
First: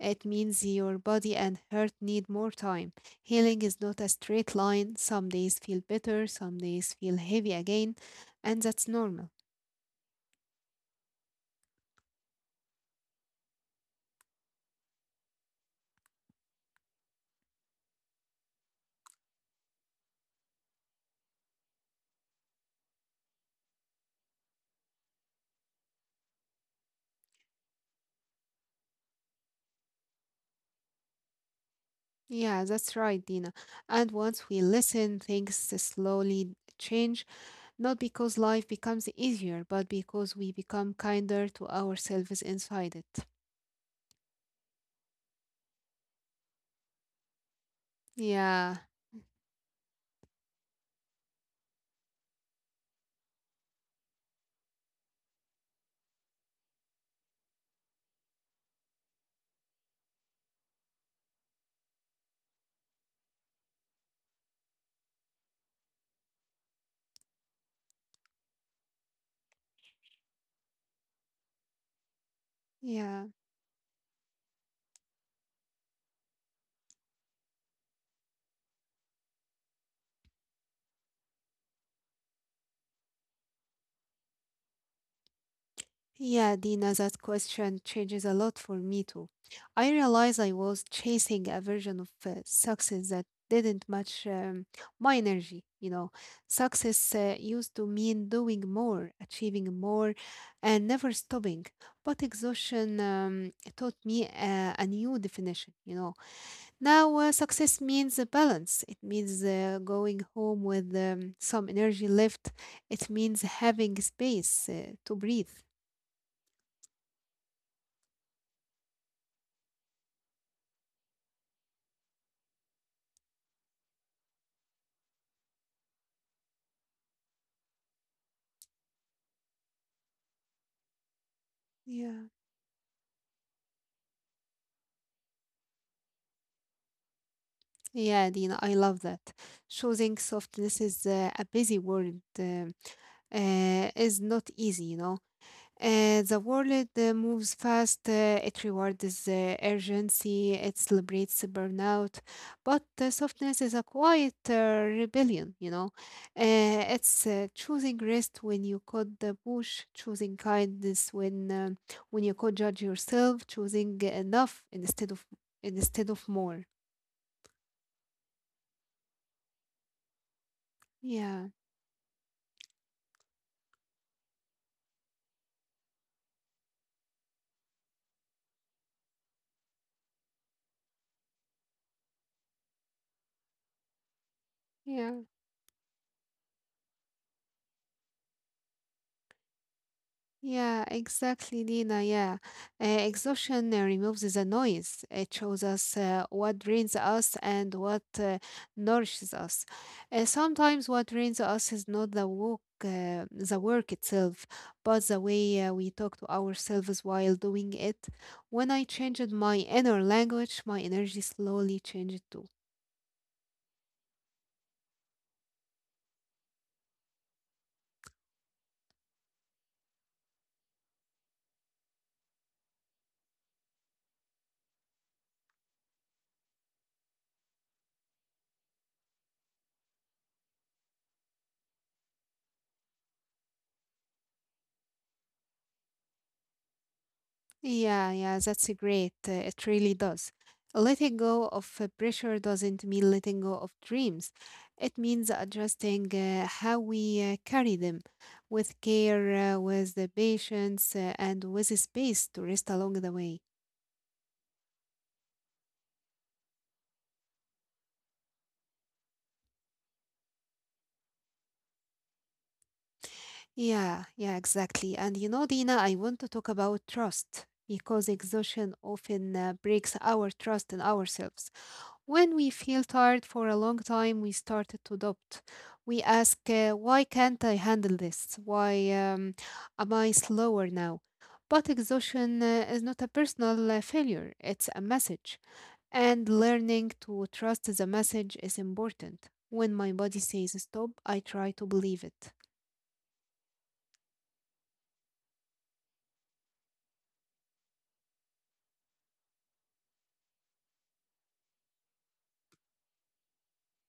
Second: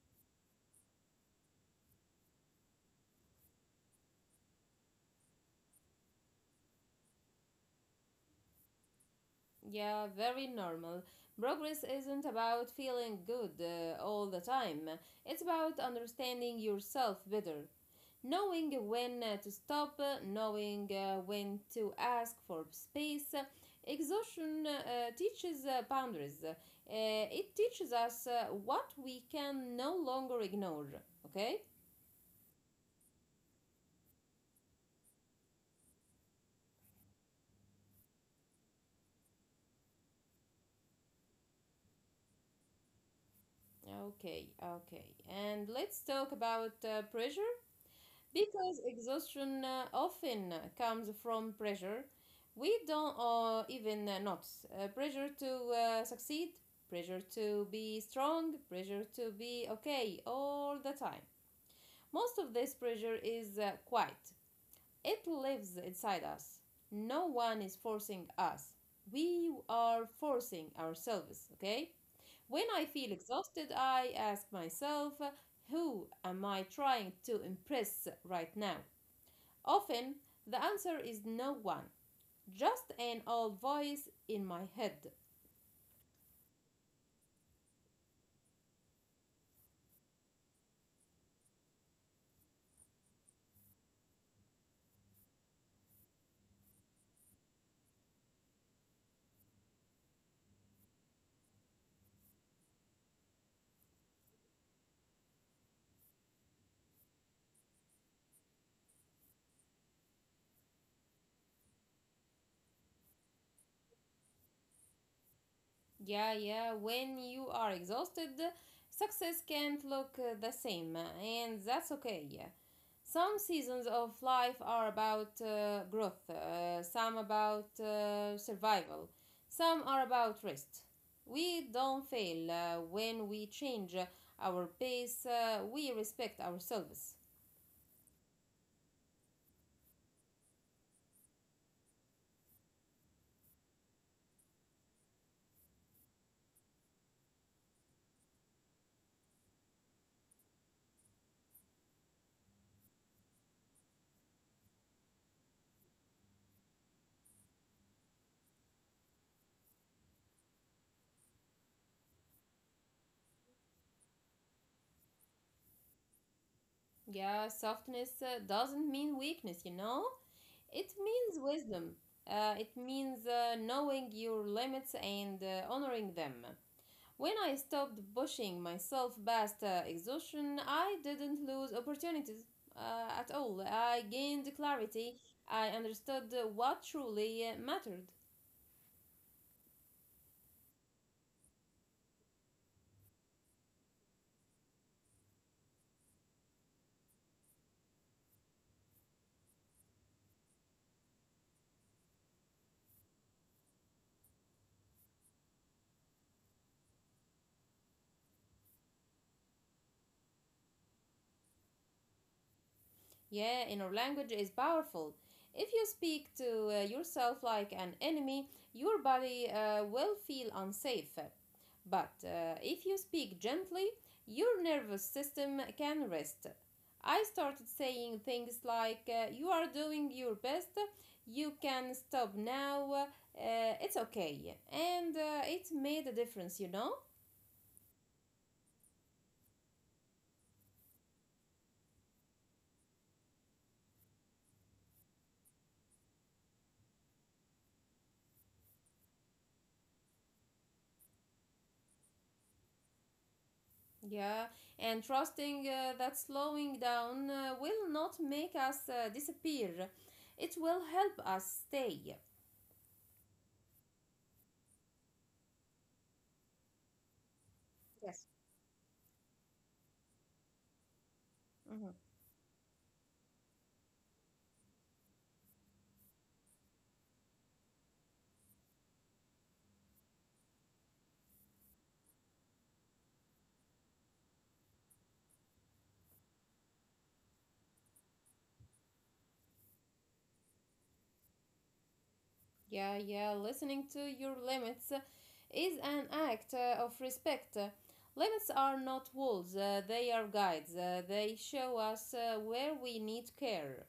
Speaker 1: It means your body and heart need more time. Healing is not a straight line. Some days feel better, some days feel heavy again, and that's normal.
Speaker 2: Yeah, very normal. Progress isn't about feeling good all the time. It's about understanding yourself better, knowing when to stop, knowing when to ask for space. Exhaustion teaches boundaries. It teaches us what we can no longer ignore. Okay?
Speaker 1: Yeah, that's right, Dina. And once we listen, things slowly change, not because life becomes easier, but because we become kinder to ourselves inside it.
Speaker 2: Okay, okay. And let's talk about pressure. Because
Speaker 1: Yeah,
Speaker 2: exhaustion often comes from pressure we don't even notice. Pressure to succeed, pressure to be strong, pressure to be okay all the time. Most of this pressure is quiet, it lives inside us. No one is forcing us, we are forcing ourselves, okay? When I feel
Speaker 1: yeah.
Speaker 2: exhausted, I ask myself, who am I trying to impress right now? Often the answer is no one, just an old voice in my head.
Speaker 1: Yeah, Dina, that question changes a lot for me too. I realized I was chasing a version of success that didn't match my energy. You know, success used to mean doing more, achieving more, and never stopping. But exhaustion taught me a new definition. You know, now success means a balance. It means going home with some energy left. It means having space to breathe.
Speaker 2: Yeah, yeah, when you are exhausted, success can't look the same, and that's okay. Some seasons of life are about growth, some about survival, some are about rest. We don't
Speaker 1: Yeah.
Speaker 2: fail when we change our pace, we respect ourselves.
Speaker 1: Yeah, Dina, I love that. Choosing softness is a busy world is not easy, you know. The world moves fast. It rewards urgency. It celebrates burnout, but softness is a quiet rebellion, you know. It's choosing rest when you could push, choosing kindness when you could judge yourself, choosing enough instead of more.
Speaker 2: Yeah, softness doesn't mean weakness, you know? It means
Speaker 1: Yeah,
Speaker 2: wisdom. It means knowing your limits and honoring them. When I stopped pushing myself past exhaustion, I didn't lose opportunities at all. I gained clarity.
Speaker 1: yeah.
Speaker 2: I understood what truly mattered.
Speaker 1: Yeah, exactly, Nina. Yeah. Exhaustion removes the noise. It shows us what drains us and what nourishes us. Sometimes what drains us is not the work itself, but the way we talk to ourselves while doing it. When I changed my inner language, my energy slowly changed too.
Speaker 2: Yeah, inner language is powerful. If you speak to yourself like an enemy, your body will feel unsafe. But if you speak gently, your nervous system can rest. I started saying things like, you are doing your best, you can stop now, it's okay. And it made a difference.
Speaker 1: Yeah, yeah, that's a great. It really does. Letting go of pressure doesn't mean letting go of dreams. It means adjusting how we carry them with care, with the patience, and with space to rest along the way.
Speaker 2: Yeah, and trusting that slowing down will not make us disappear. It will help us stay.
Speaker 1: Yeah, yeah, exactly. And you know, Dina, I want to talk about trust because
Speaker 2: Yes.
Speaker 1: exhaustion often breaks our trust in ourselves.
Speaker 2: Mhm.
Speaker 1: When we feel tired for a long time, we started to doubt. We ask, why can't I handle this? Why am I slower now? But exhaustion is not a personal failure, it's a message. And learning to trust the message is important. When my body says stop, I try to believe it.
Speaker 2: Yeah, yeah, listening to your limits is an act of respect. Limits are not walls, they are guides. They show us where we need care.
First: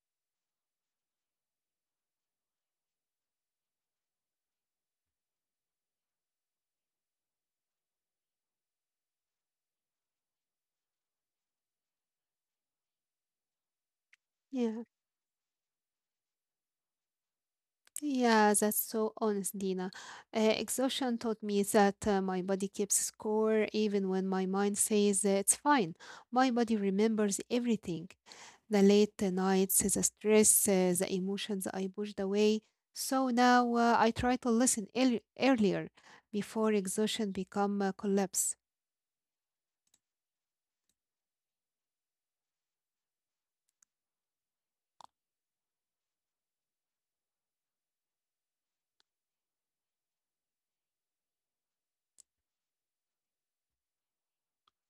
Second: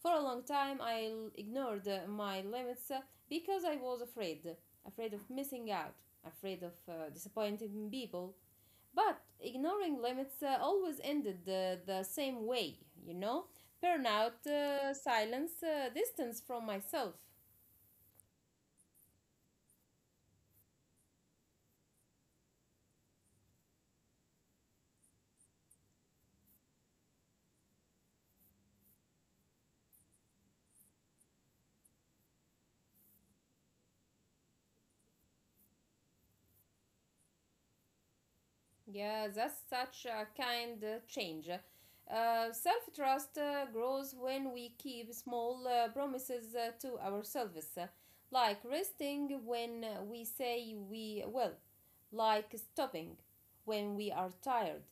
Speaker 2: For a long time, ignored my limits because I was afraid. Afraid of missing out, afraid of disappointing people. But ignoring limits always ended the same way, you know? Burnout,
Speaker 1: Yeah.
Speaker 2: silence, distance from myself.
Speaker 1: Yeah, that's so honest, Dina. Exhaustion taught me that my body keeps score even when my mind says it's fine. My body remembers everything, the late nights, the stress, the emotions I pushed away. So now I try to listen earlier before exhaustion become a collapse.
Speaker 2: Yeah, that's such a kind change. Self trust grows when we keep small promises to ourselves, like resting when we say we will, like stopping when we are tired,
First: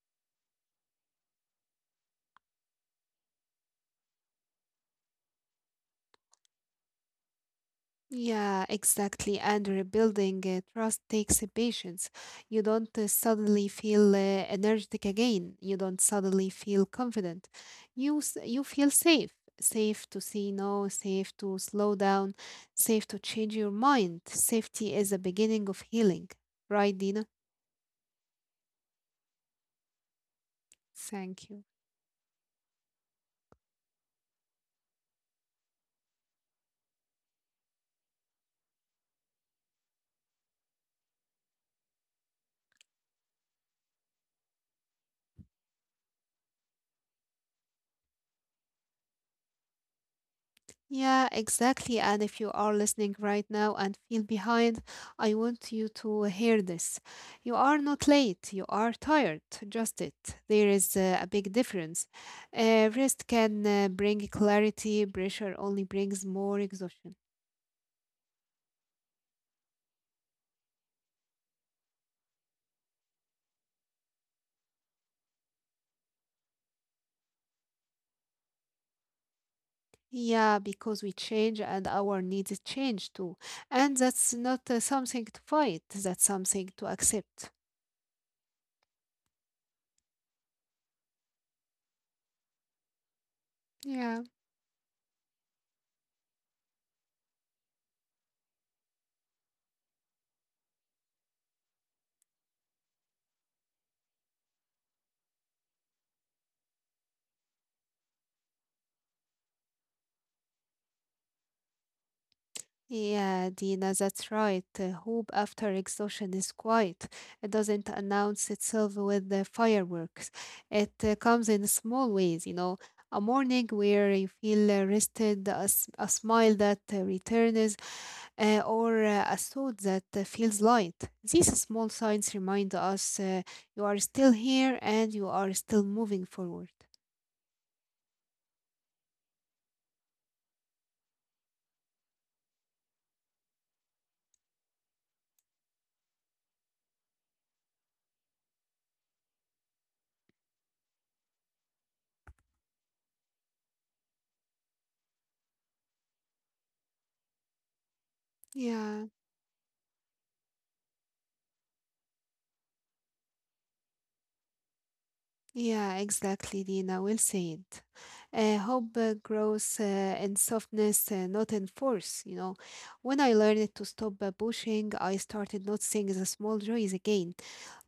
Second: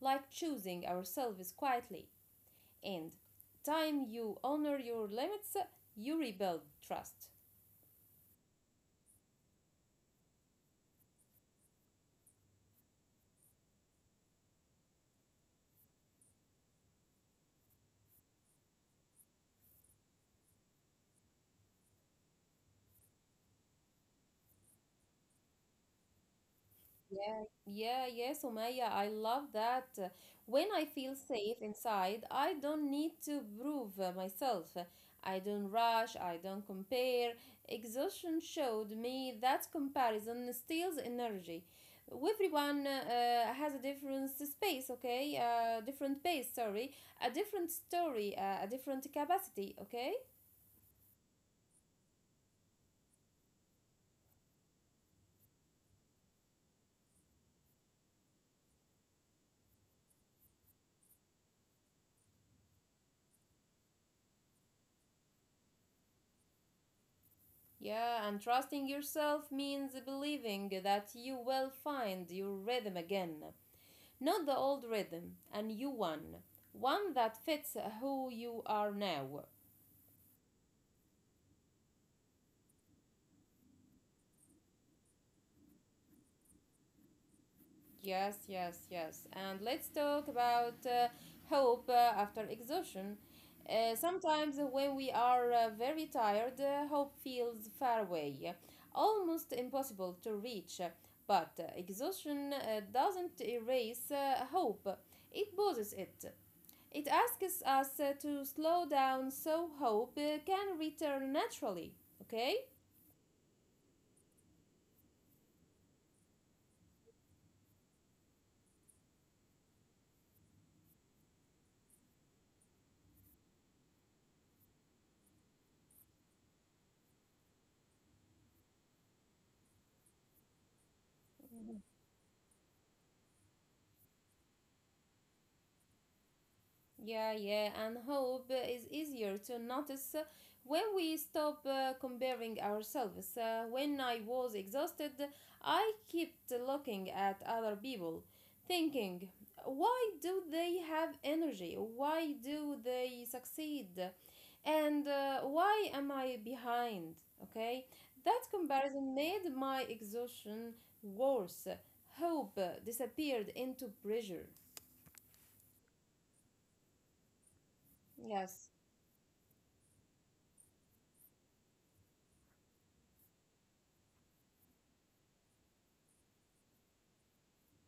Speaker 2: like choosing ourselves quietly. And time you honor your limits, you rebuild trust.
Speaker 1: Yeah, exactly. And rebuilding trust takes patience. You don't suddenly feel energetic again. You don't suddenly feel confident. You feel safe, safe to say no, safe to slow down, safe to change your mind. Safety is the beginning of healing, right, Dina?
Speaker 2: Yeah. Yeah, yes, Umaya, I love that. When I feel
Speaker 1: Thank
Speaker 2: safe
Speaker 1: you.
Speaker 2: inside, I don't need to prove myself. I don't rush, I don't compare. Exhaustion showed me that comparison steals energy. Everyone has a different space, okay? Different pace, sorry. A different story, a different capacity, okay?
Speaker 1: Yeah, exactly. And if you are listening right now and feel behind, I want you to hear this. You are not late, you are tired, just it. There is a big difference. Rest can bring clarity, pressure only brings more exhaustion.
Speaker 2: Yeah, and trusting yourself means believing that you will find your rhythm again. Not the old rhythm, a new one. One that fits who you are now.
Speaker 1: Yeah, because we change and our needs change too. And that's not something to fight, that's something to accept.
Speaker 2: Yes, yes, yes. And let's talk about hope after exhaustion.
Speaker 1: Yeah.
Speaker 2: Sometimes when we are very tired, hope feels far away, almost impossible to reach. But exhaustion doesn't erase hope, it pauses it. It asks us to slow down so hope can return naturally. Okay?
Speaker 1: Yeah, Dina, that's right. Hope after exhaustion is quiet. It doesn't announce itself with the fireworks. It comes in small ways, you know, a morning where you feel rested, a smile that returns, or a thought that feels light. These small signs remind us you are still here and you are still moving forward.
Speaker 2: Yeah, yeah, and hope is easier to notice when we stop comparing ourselves. When I was exhausted, I kept looking at other people, thinking, why do they have energy? Why do they succeed? And why am I behind? Okay, that
Speaker 1: Yeah.
Speaker 2: comparison made my exhaustion worse. Hope disappeared into pressure.
Speaker 1: Yeah, exactly, Dina. Well said.
Speaker 2: Yes.
Speaker 1: Hope grows in softness, not in force. You know, when I learned to stop pushing, I started noticing the small joys again,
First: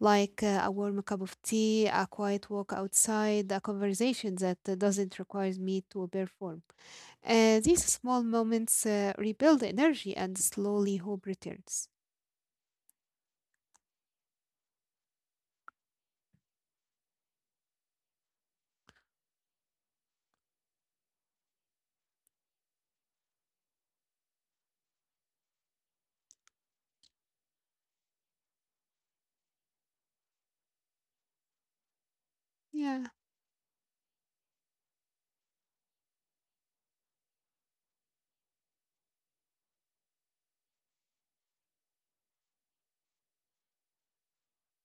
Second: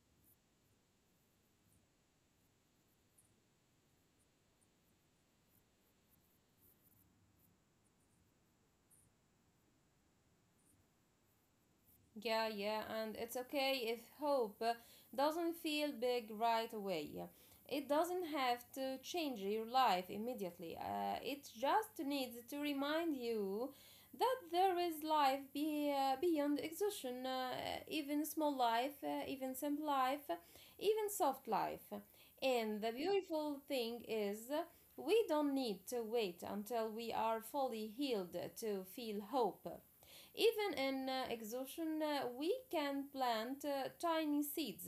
Speaker 1: like a warm cup of tea, a quiet walk outside, a conversation that doesn't require me to perform. These small moments rebuild energy, and slowly hope returns.
Speaker 2: Yeah, yeah, and it's okay if hope doesn't feel big right away. It doesn't have to change your life immediately. It just needs to remind you that there is life beyond exhaustion, even small life, even simple life, even soft life. And the
Speaker 1: Yeah.
Speaker 2: beautiful thing is, we don't need to wait until we are fully healed to feel hope. Even in exhaustion, we can plant tiny seeds,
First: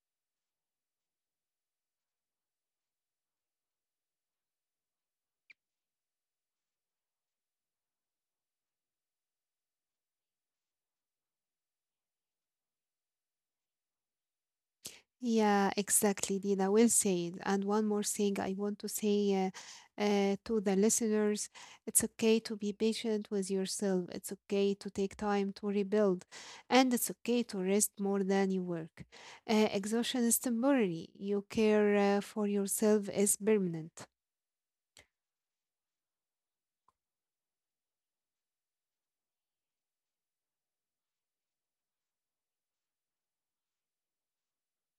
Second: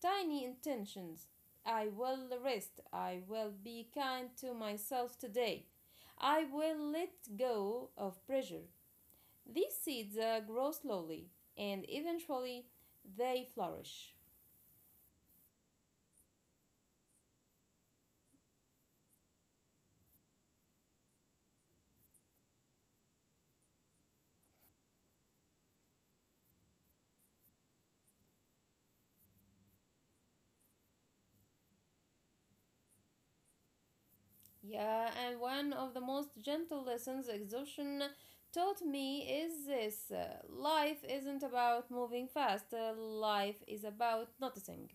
Speaker 2: tiny intentions. I will rest. I will be kind to myself today. I will let go of pressure. These seeds grow slowly and eventually they flourish.
Speaker 1: Yeah, exactly, Dina. Well said. And one more thing I want to say to the listeners, it's okay to be patient with yourself, it's okay to take time to rebuild, and it's okay to rest more than you work. Exhaustion is temporary, your care for yourself is permanent.
Speaker 2: Yeah, and one of the most gentle lessons exhaustion taught me is this: life isn't about moving fast, life is about noticing,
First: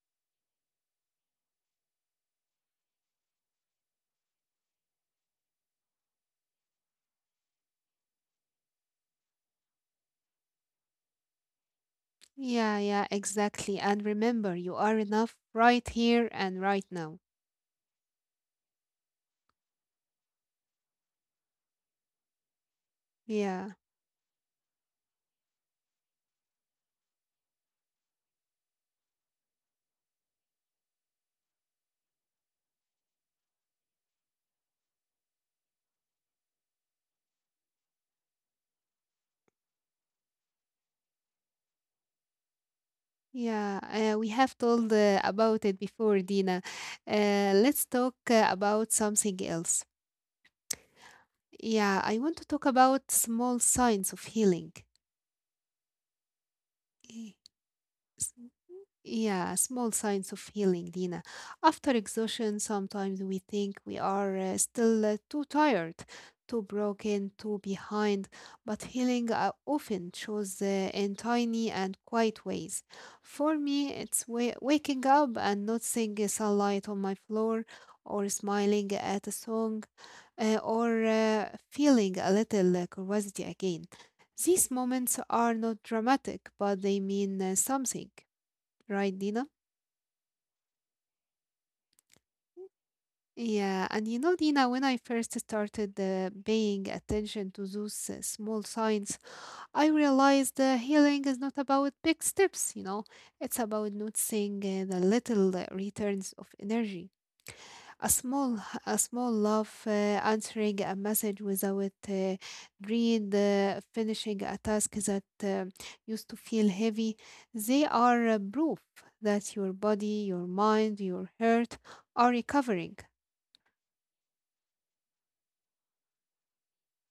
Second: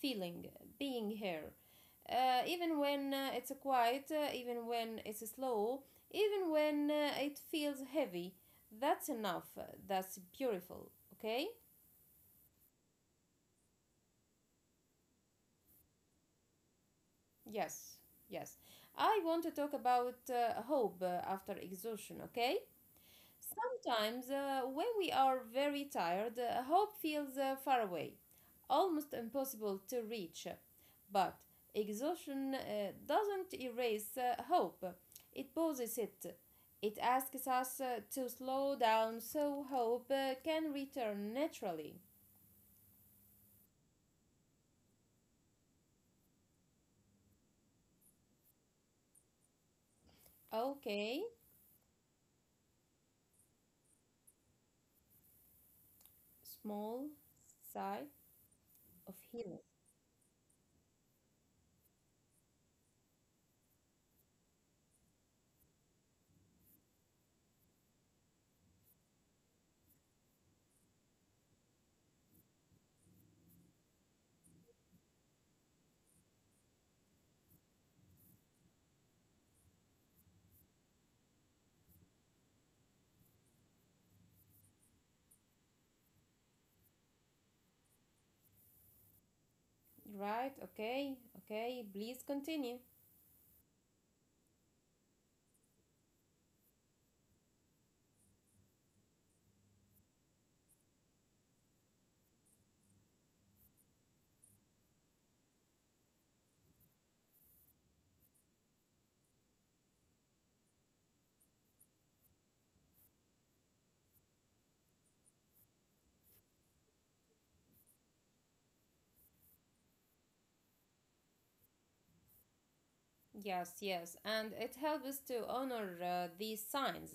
Speaker 2: feeling, being here. Even when it's quiet, even when it's slow, even when it feels heavy, that's enough. That's beautiful, okay?
Speaker 1: Yeah, yeah, exactly. And remember, you are enough right here and right now.
Speaker 2: Yes, yes. I want to talk about hope after exhaustion, okay?
Speaker 1: Yeah.
Speaker 2: Sometimes, when we are very tired, hope feels far away, almost impossible to reach. But exhaustion doesn't erase hope, it pauses it. It asks us to slow down so hope can return naturally.
Speaker 1: Yeah, we have told about it before, Dina. Let's talk about something else.
Speaker 2: Okay,
Speaker 1: Yeah, I want to talk about small signs of healing.
Speaker 2: small
Speaker 1: Eh,
Speaker 2: sigh
Speaker 1: s-
Speaker 2: of
Speaker 1: Yeah,
Speaker 2: healing.
Speaker 1: small signs of healing, Dina. After exhaustion, sometimes we think we are still too tired, too broken, too behind, but healing often shows in tiny and quiet ways. For me, it's waking up and noticing sunlight on my floor, or smiling at a song, or feeling a little curiosity again. These moments are not dramatic, but they mean something, right, Dina?
Speaker 2: Right, okay, okay, please continue.
Speaker 1: Yeah, and you know, Dina, when I first started paying attention to those small signs, I realized healing is not about big steps, you know, it's about noticing the little returns of energy. A small, a small love, answering a message without dread, finishing a task that used to feel heavy. They are proof that your body, your mind, your heart are recovering.
Speaker 2: Yes, yes, and it helps to honor these signs.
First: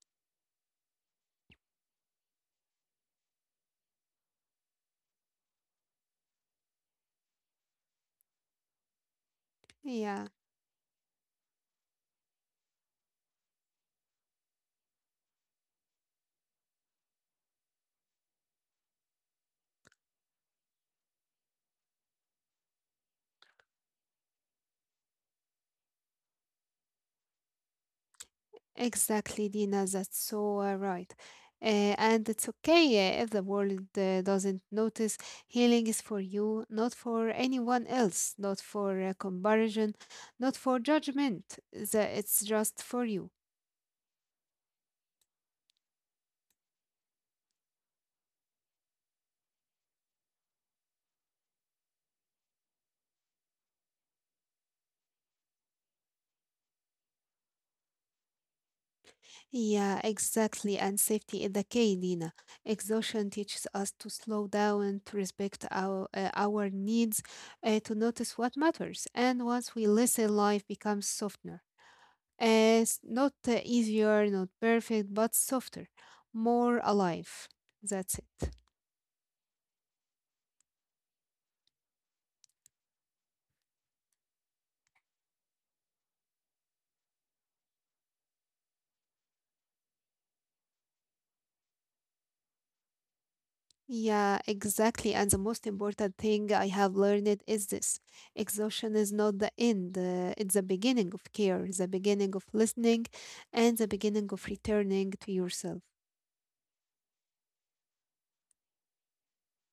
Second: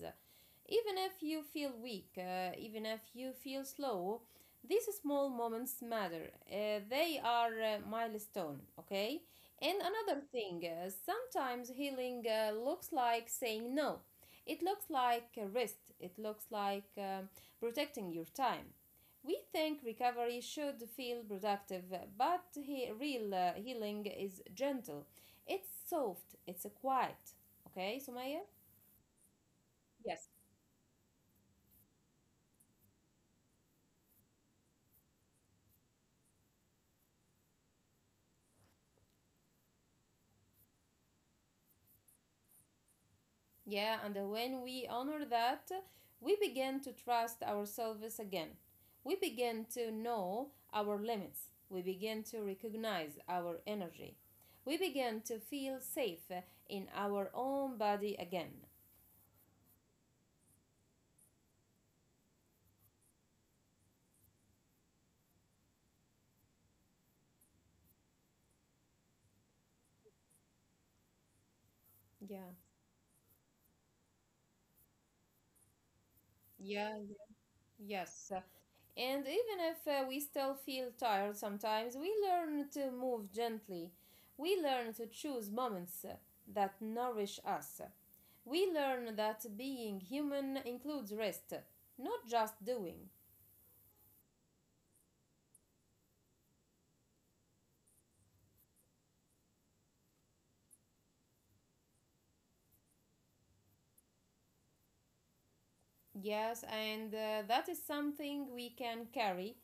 Speaker 2: Even if you feel weak, even if you feel slow, these small moments matter. They are a milestone, okay? And another
Speaker 1: Yeah.
Speaker 2: thing, sometimes healing looks like saying no. It looks like a rest, it looks like protecting your time. We think recovery should feel productive, but real healing is gentle. It's soft, it's quiet. Okay, Sumaya?
Speaker 1: Exactly, Dina. That's
Speaker 2: Yes.
Speaker 1: so right. And it's okay if the world doesn't notice. Healing is for you, not for anyone else, not for comparison, not for judgment. It's just for you.
Speaker 2: Yeah, and when we honor that, we begin to trust ourselves again. We begin to know our limits. We begin to recognize our energy. We begin to feel safe in our own body again.
Speaker 1: Yeah, exactly. And safety is the key, Dina. Exhaustion teaches us to slow down, to respect our needs, to notice what matters. And once we listen, life becomes softer.
Speaker 2: Yeah.
Speaker 1: As not easier, not perfect, but softer, more
Speaker 2: Yeah.
Speaker 1: alive. That's
Speaker 2: Yes.
Speaker 1: it.
Speaker 2: And even if we still feel tired sometimes, we learn to move gently. We learn to choose moments that nourish us. We learn that being human includes rest, not just doing.
Speaker 1: Yeah, exactly. And the most important thing I have learned is this exhaustion is not the end, it's the beginning of care, the beginning of listening, and the beginning of returning to yourself.
Speaker 2: Yes, and that is something we can carry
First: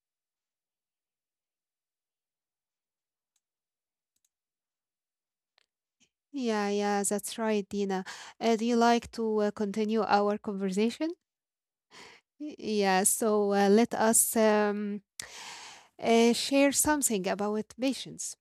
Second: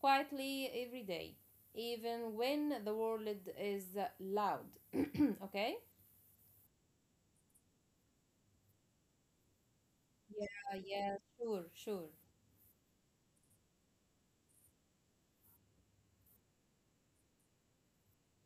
Speaker 2: quietly every day, even when the world is loud. Okay?
Speaker 1: Yeah, that's right, Dina. Do you like to continue our
Speaker 2: Yeah,
Speaker 1: conversation?
Speaker 2: yeah, sure, sure.
Speaker 1: Yeah, so let us share something about patience.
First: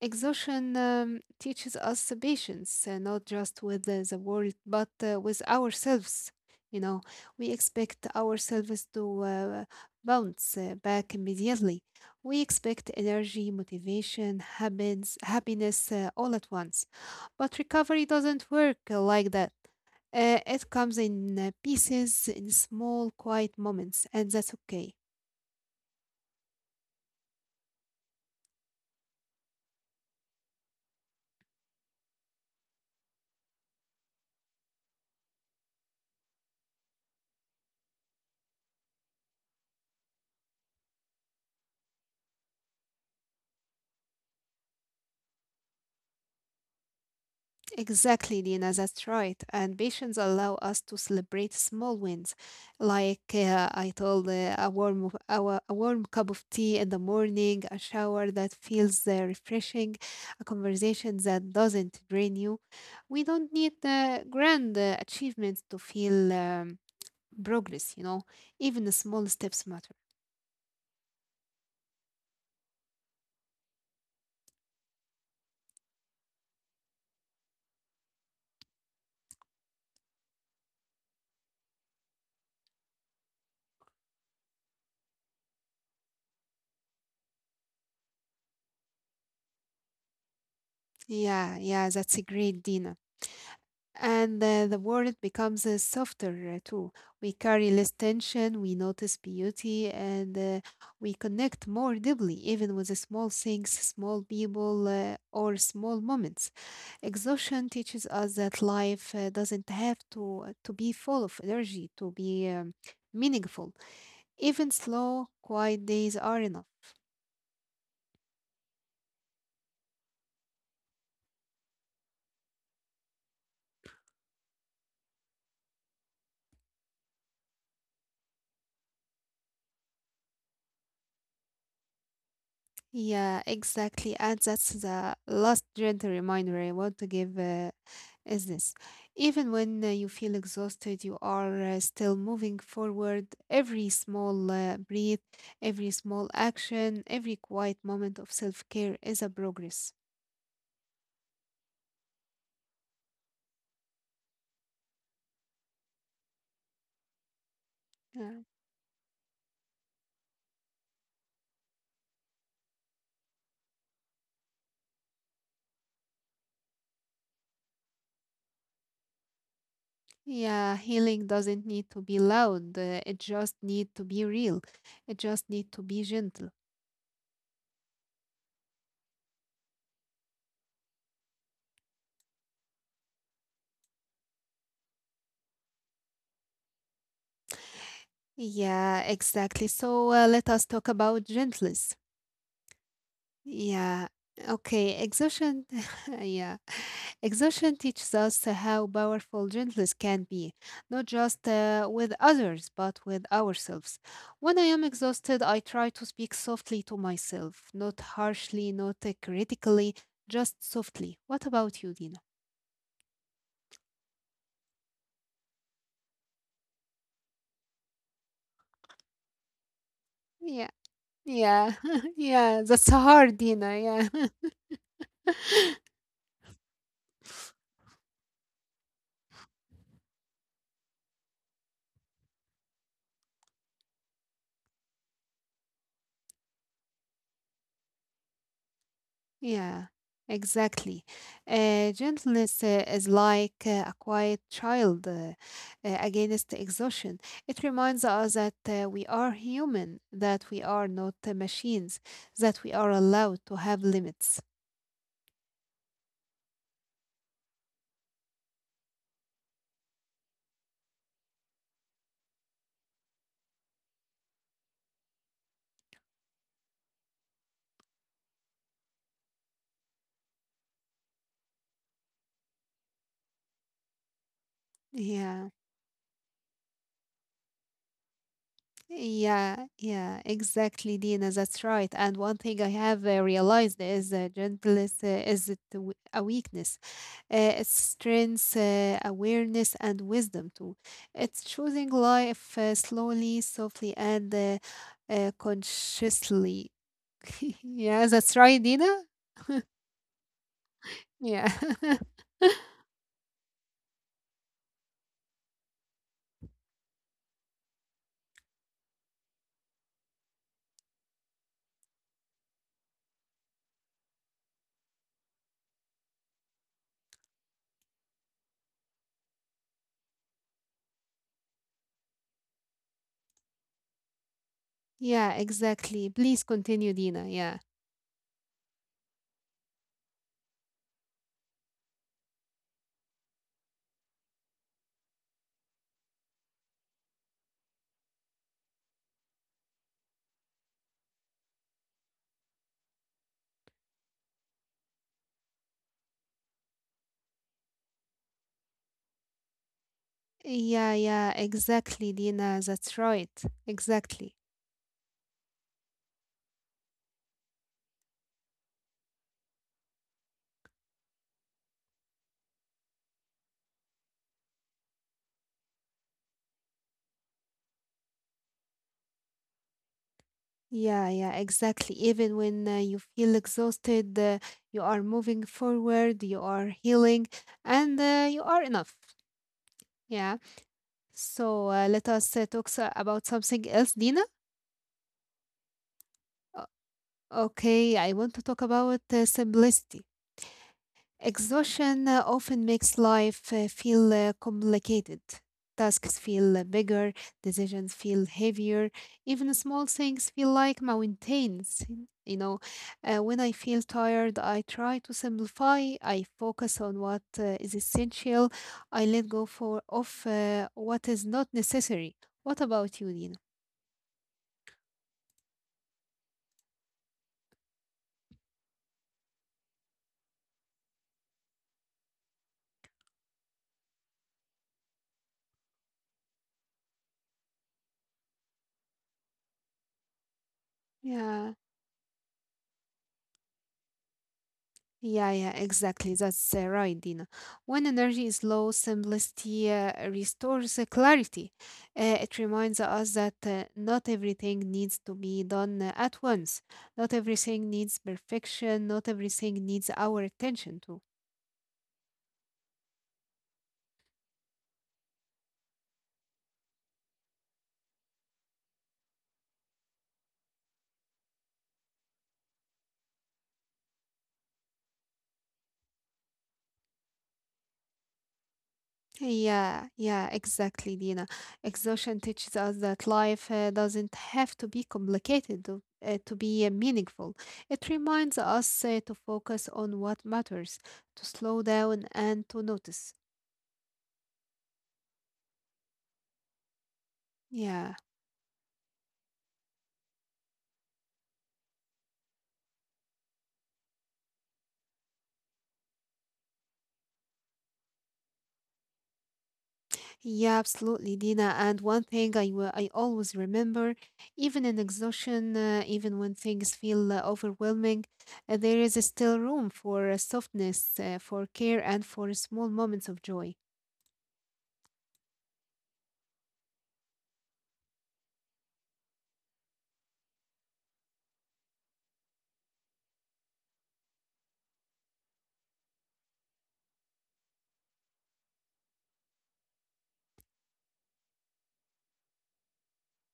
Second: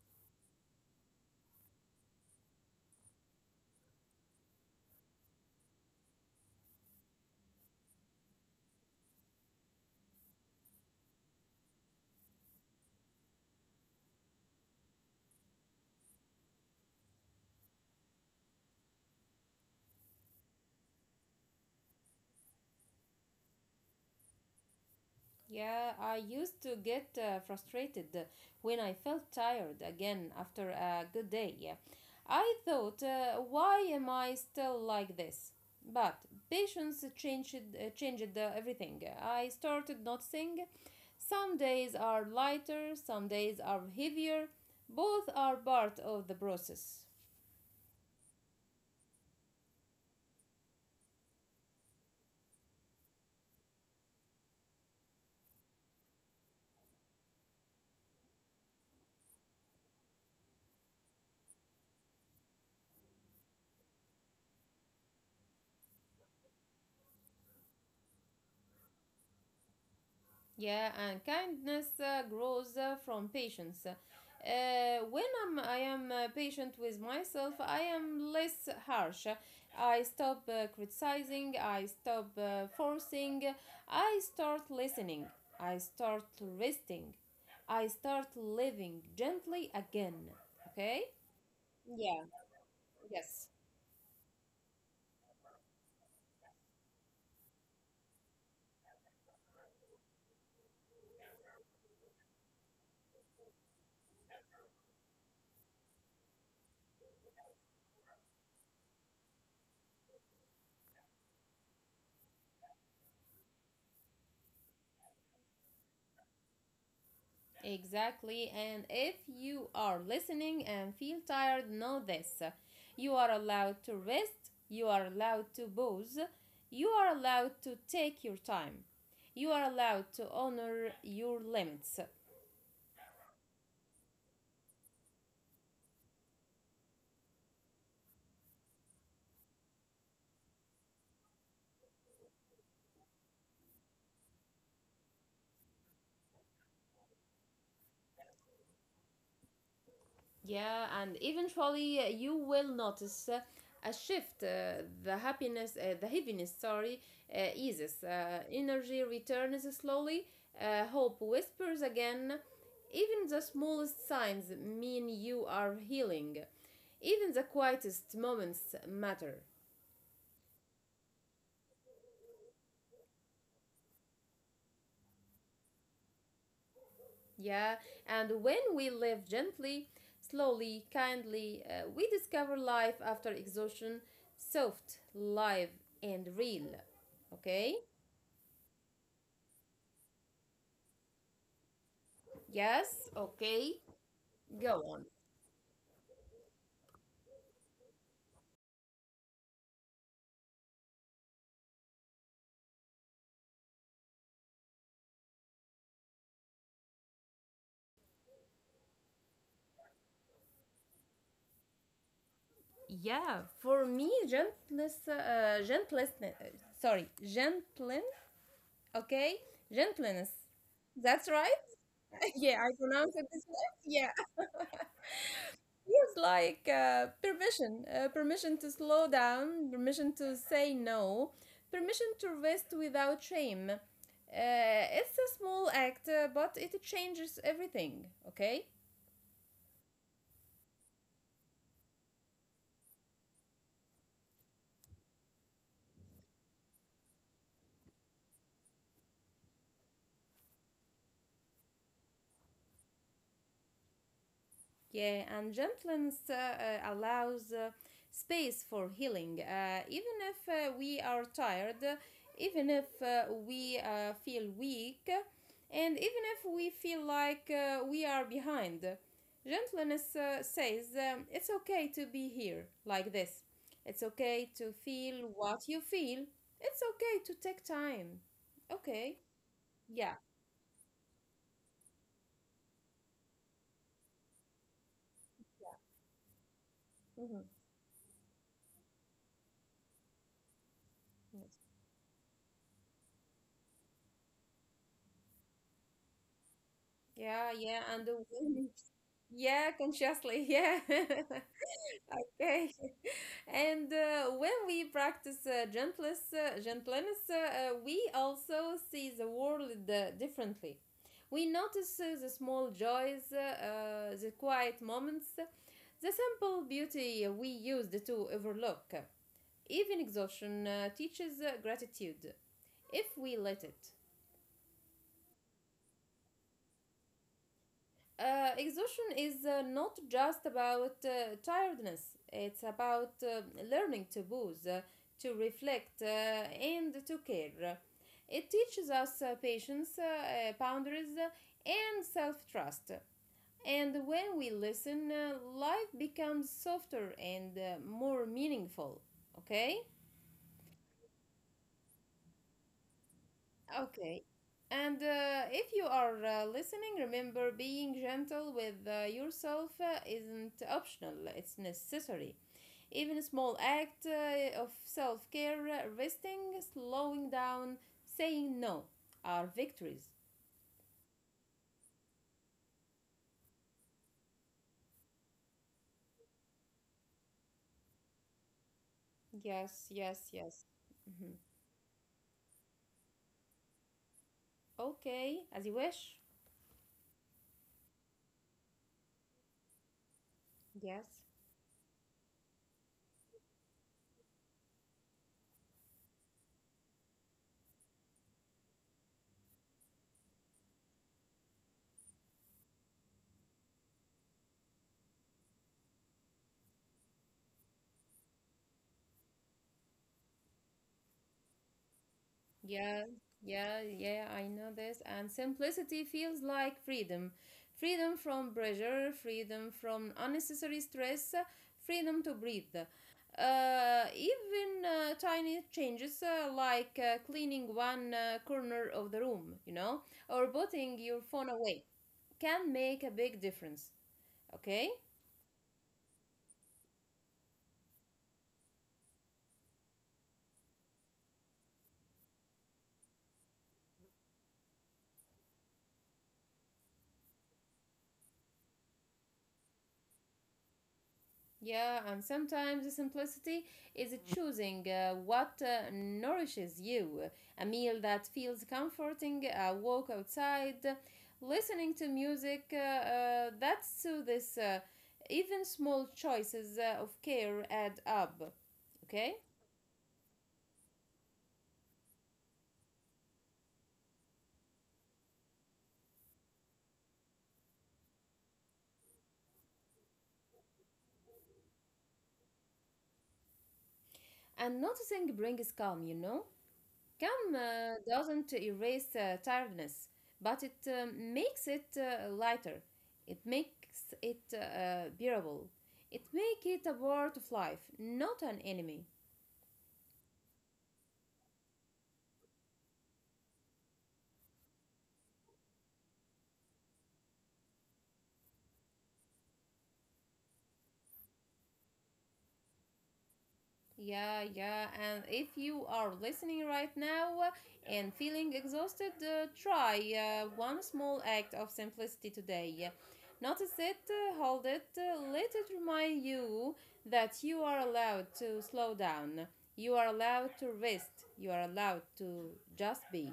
Speaker 1: Exhaustion teaches us patience, not just with the world, but with ourselves. You know, we expect ourselves to bounce back immediately. We expect energy, motivation, habits, happiness all at once. But recovery doesn't work like that. It comes in pieces, in small, quiet moments, and that's okay.
Speaker 2: Yeah, I used to get frustrated when I felt tired again after a good day. Yeah. I thought, why am I still like this? But patience changed everything. I started noticing some days are lighter, some days are heavier. Both are part of the process.
Speaker 1: Exactly, Dina, that's right. And patience allow us to celebrate small wins. Like I told, a, warm, of- a, wa- a warm cup of tea in the morning, a shower that feels refreshing, a conversation that doesn't drain you. We don't need grand achievements to feel progress, you know. Even the small steps matter.
Speaker 2: Yeah, and kindness grows from patience. When I am patient with myself, I am less harsh. I stop criticizing, I stop forcing, I start listening, I start resting, I start living gently again. Okay?
Speaker 1: Yeah,
Speaker 2: Yeah,
Speaker 1: that's a great, Dina.
Speaker 2: yes.
Speaker 1: And the world becomes softer too. We carry less tension, we notice beauty, and we connect more deeply, even with the small things, small people, or small moments. Exhaustion teaches us that life doesn't have to to be full of energy to be meaningful. Even slow, quiet days are enough.
Speaker 2: Exactly. And if you are listening and feel tired, know this. You are allowed to rest, you are allowed to pause, you are allowed to take your time, you are allowed to honor your limits.
Speaker 1: Yeah, exactly. And that's the last gentle reminder I want to give is this. Even when you feel exhausted, you are still moving forward. Every small breath, every small action, every quiet moment of self care is a progress.
Speaker 2: Yeah, and eventually you will notice a shift. The heaviness, sorry, eases.
Speaker 1: Yeah.
Speaker 2: Energy returns slowly. Hope whispers again. Even the smallest signs mean you are healing. Even the quietest moments matter.
Speaker 1: Yeah, healing doesn't need to be loud. It just need to be real. It just need to be gentle.
Speaker 2: Yeah, and when we live gently, slowly, kindly, we discover life after exhaustion, soft, live, and real. Okay?
Speaker 1: Yeah, exactly. So let us talk about gentleness.
Speaker 2: Yes, okay,
Speaker 1: Yeah.
Speaker 2: go on.
Speaker 1: Okay. Exhaustion. Yeah. Exhaustion teaches us how powerful gentleness can be, not just with others, but with ourselves. When I am exhausted, I try to speak softly to myself, not harshly, not critically, just softly. What about you, Dina?
Speaker 2: Yeah. For me, gentleness, gentleness, sorry, gentlen, okay, gentleness.
Speaker 1: Yeah.
Speaker 2: That's right.
Speaker 1: Yeah.
Speaker 2: Yeah, I
Speaker 1: Yeah. That's
Speaker 2: pronounced it this
Speaker 1: hard,
Speaker 2: way.
Speaker 1: Dina.
Speaker 2: Yeah,
Speaker 1: Yeah.
Speaker 2: it's like permission, permission to slow down, permission to say no, permission to rest without shame. It's a small act, but it changes everything. Okay.
Speaker 1: Yeah, exactly. Gentleness is like a quiet child against exhaustion. It reminds us that we are human, that we are not machines, that we are allowed to have limits.
Speaker 2: Yeah, and gentleness allows space for healing. Even if we are tired, even if we feel weak, and even if we feel like we are behind, gentleness says it's okay to be here like this. It's okay to feel
Speaker 1: Yeah.
Speaker 2: what you feel. It's okay to take time. Okay.
Speaker 1: Yeah,
Speaker 2: Yeah.
Speaker 1: yeah, exactly, Dina. That's right. And one thing I have realized is gentleness isn't a weakness.
Speaker 2: Mm-hmm.
Speaker 1: It's strength, awareness, and wisdom too. It's
Speaker 2: Yes.
Speaker 1: choosing life slowly, softly, and consciously.
Speaker 2: Yeah, yeah, and
Speaker 1: Yeah,
Speaker 2: the
Speaker 1: that's
Speaker 2: wind.
Speaker 1: right, Dina.
Speaker 2: Yeah, consciously. Yeah.
Speaker 1: Yeah.
Speaker 2: Okay. And when we practice gentleness, we also see the world differently. We notice the small joys, the quiet moments, the simple beauty we used to overlook. Even exhaustion teaches gratitude if we let it.
Speaker 1: Yeah, exactly. Please continue, Dina. Yeah.
Speaker 2: Exhaustion is not just about tiredness, it's about learning to pause, to reflect, and to care. It teaches us patience, boundaries, and self trust. And when we listen, life becomes softer and more meaningful. Okay?
Speaker 1: Yeah, exactly, Dina. That's right.
Speaker 2: Okay.
Speaker 1: Exactly.
Speaker 2: And if you are listening, remember being gentle with yourself isn't optional, it's necessary. Even a small act of self care, resting, slowing down, saying no, are victories.
Speaker 1: Yeah, exactly. Even when you feel exhausted, you are moving forward, you are healing, and you are enough.
Speaker 2: Yes, yes,
Speaker 1: Yeah.
Speaker 2: yes. Mhm.
Speaker 1: So let us about something else, Dina.
Speaker 2: Okay, as you wish.
Speaker 1: O- Okay, I want to talk about simplicity.
Speaker 2: Yes.
Speaker 1: Exhaustion often makes life feel complicated. Tasks feel bigger, decisions feel heavier, even small things feel like mountains. You know, when I feel tired, I try to simplify, I focus on what is essential, I let go of what is not necessary. What
Speaker 2: Yeah,
Speaker 1: about you, Nina?
Speaker 2: yeah, yeah, I know this. And simplicity feels like freedom. Freedom from pressure, freedom from unnecessary stress, freedom to breathe. Even tiny changes like cleaning one corner of the room, you know, or putting your phone
Speaker 1: Yeah.
Speaker 2: away can make a big difference. Okay?
Speaker 1: Yeah, exactly. That's right, Dina. When energy is low, simplicity restores clarity. It reminds us that not everything needs to be done at once. Not everything needs perfection. Not everything needs our attention too.
Speaker 2: Yeah, and sometimes the simplicity is choosing what nourishes you. A meal that feels comforting, a walk outside, listening to music. That's to this. Even small choices of care add up. Okay?
Speaker 1: Yeah, exactly, Dina. Exhaustion teaches us that life doesn't have to be complicated to be meaningful. It reminds us to focus on what matters, to slow down and to notice.
Speaker 2: And noticing brings calm, you know? Calm
Speaker 1: Yeah,
Speaker 2: doesn't erase tiredness, but it makes it lighter. It makes it bearable. It makes it a part of life, not an enemy.
Speaker 1: yeah, absolutely, Dina. And one thing I always remember, even in exhaustion, even when things feel overwhelming, there is still room for softness, for care, and for small moments of joy.
Speaker 2: Yeah, yeah. And if you are listening right now and feeling exhausted, try one small act of simplicity today. Notice it, hold it, let it remind you that you are allowed to slow down. You are allowed to rest. You are allowed to just be.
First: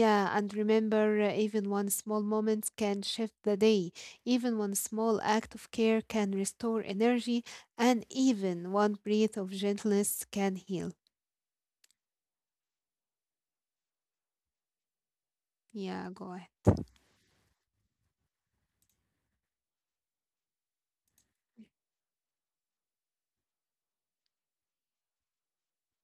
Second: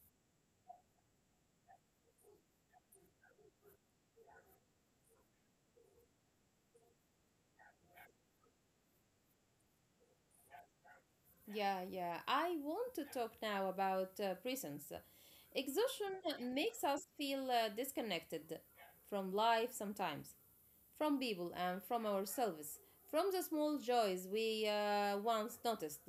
Speaker 1: Yeah, and remember, even one small moment can shift the day. Even one small act of care can restore energy, and even one breath of gentleness can heal.
Speaker 2: Yeah, yeah. I want to talk now about prisons.
Speaker 1: Yeah, go ahead.
Speaker 2: Exhaustion makes us feel disconnected from life sometimes, from people and from ourselves, from the small joys we once noticed.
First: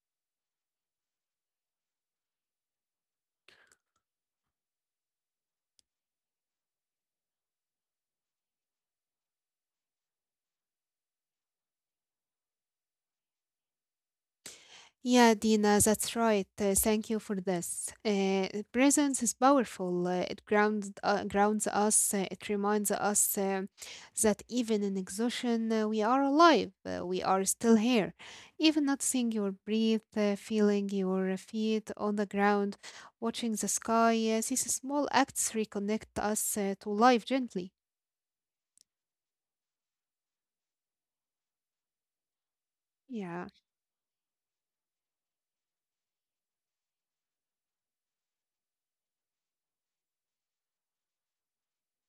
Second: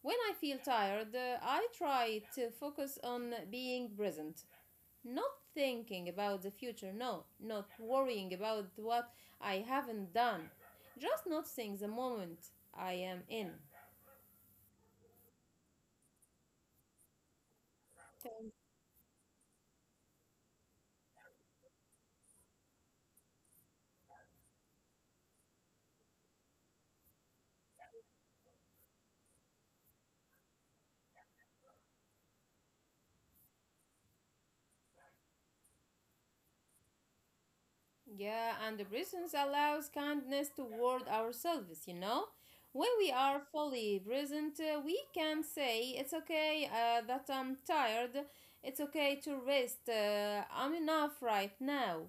Speaker 2: When I feel tired, I try to focus on being present, not thinking about the future, no, not worrying about what I haven't done, just noticing the moment I am in.
Speaker 1: Yeah, Dina, that's right. Thank you for this. Presence is powerful. It grounds us. It reminds us that even in exhaustion, we are alive. We are still here. Even noticing your breath, feeling your feet on the ground, watching the sky. These small acts reconnect us to life gently.
Speaker 2: Yeah, and the presence allows kindness toward ourselves, you know? When we are
Speaker 1: Yeah.
Speaker 2: fully present, we can say, "It's okay that I'm tired. It's okay to rest. I'm enough right now."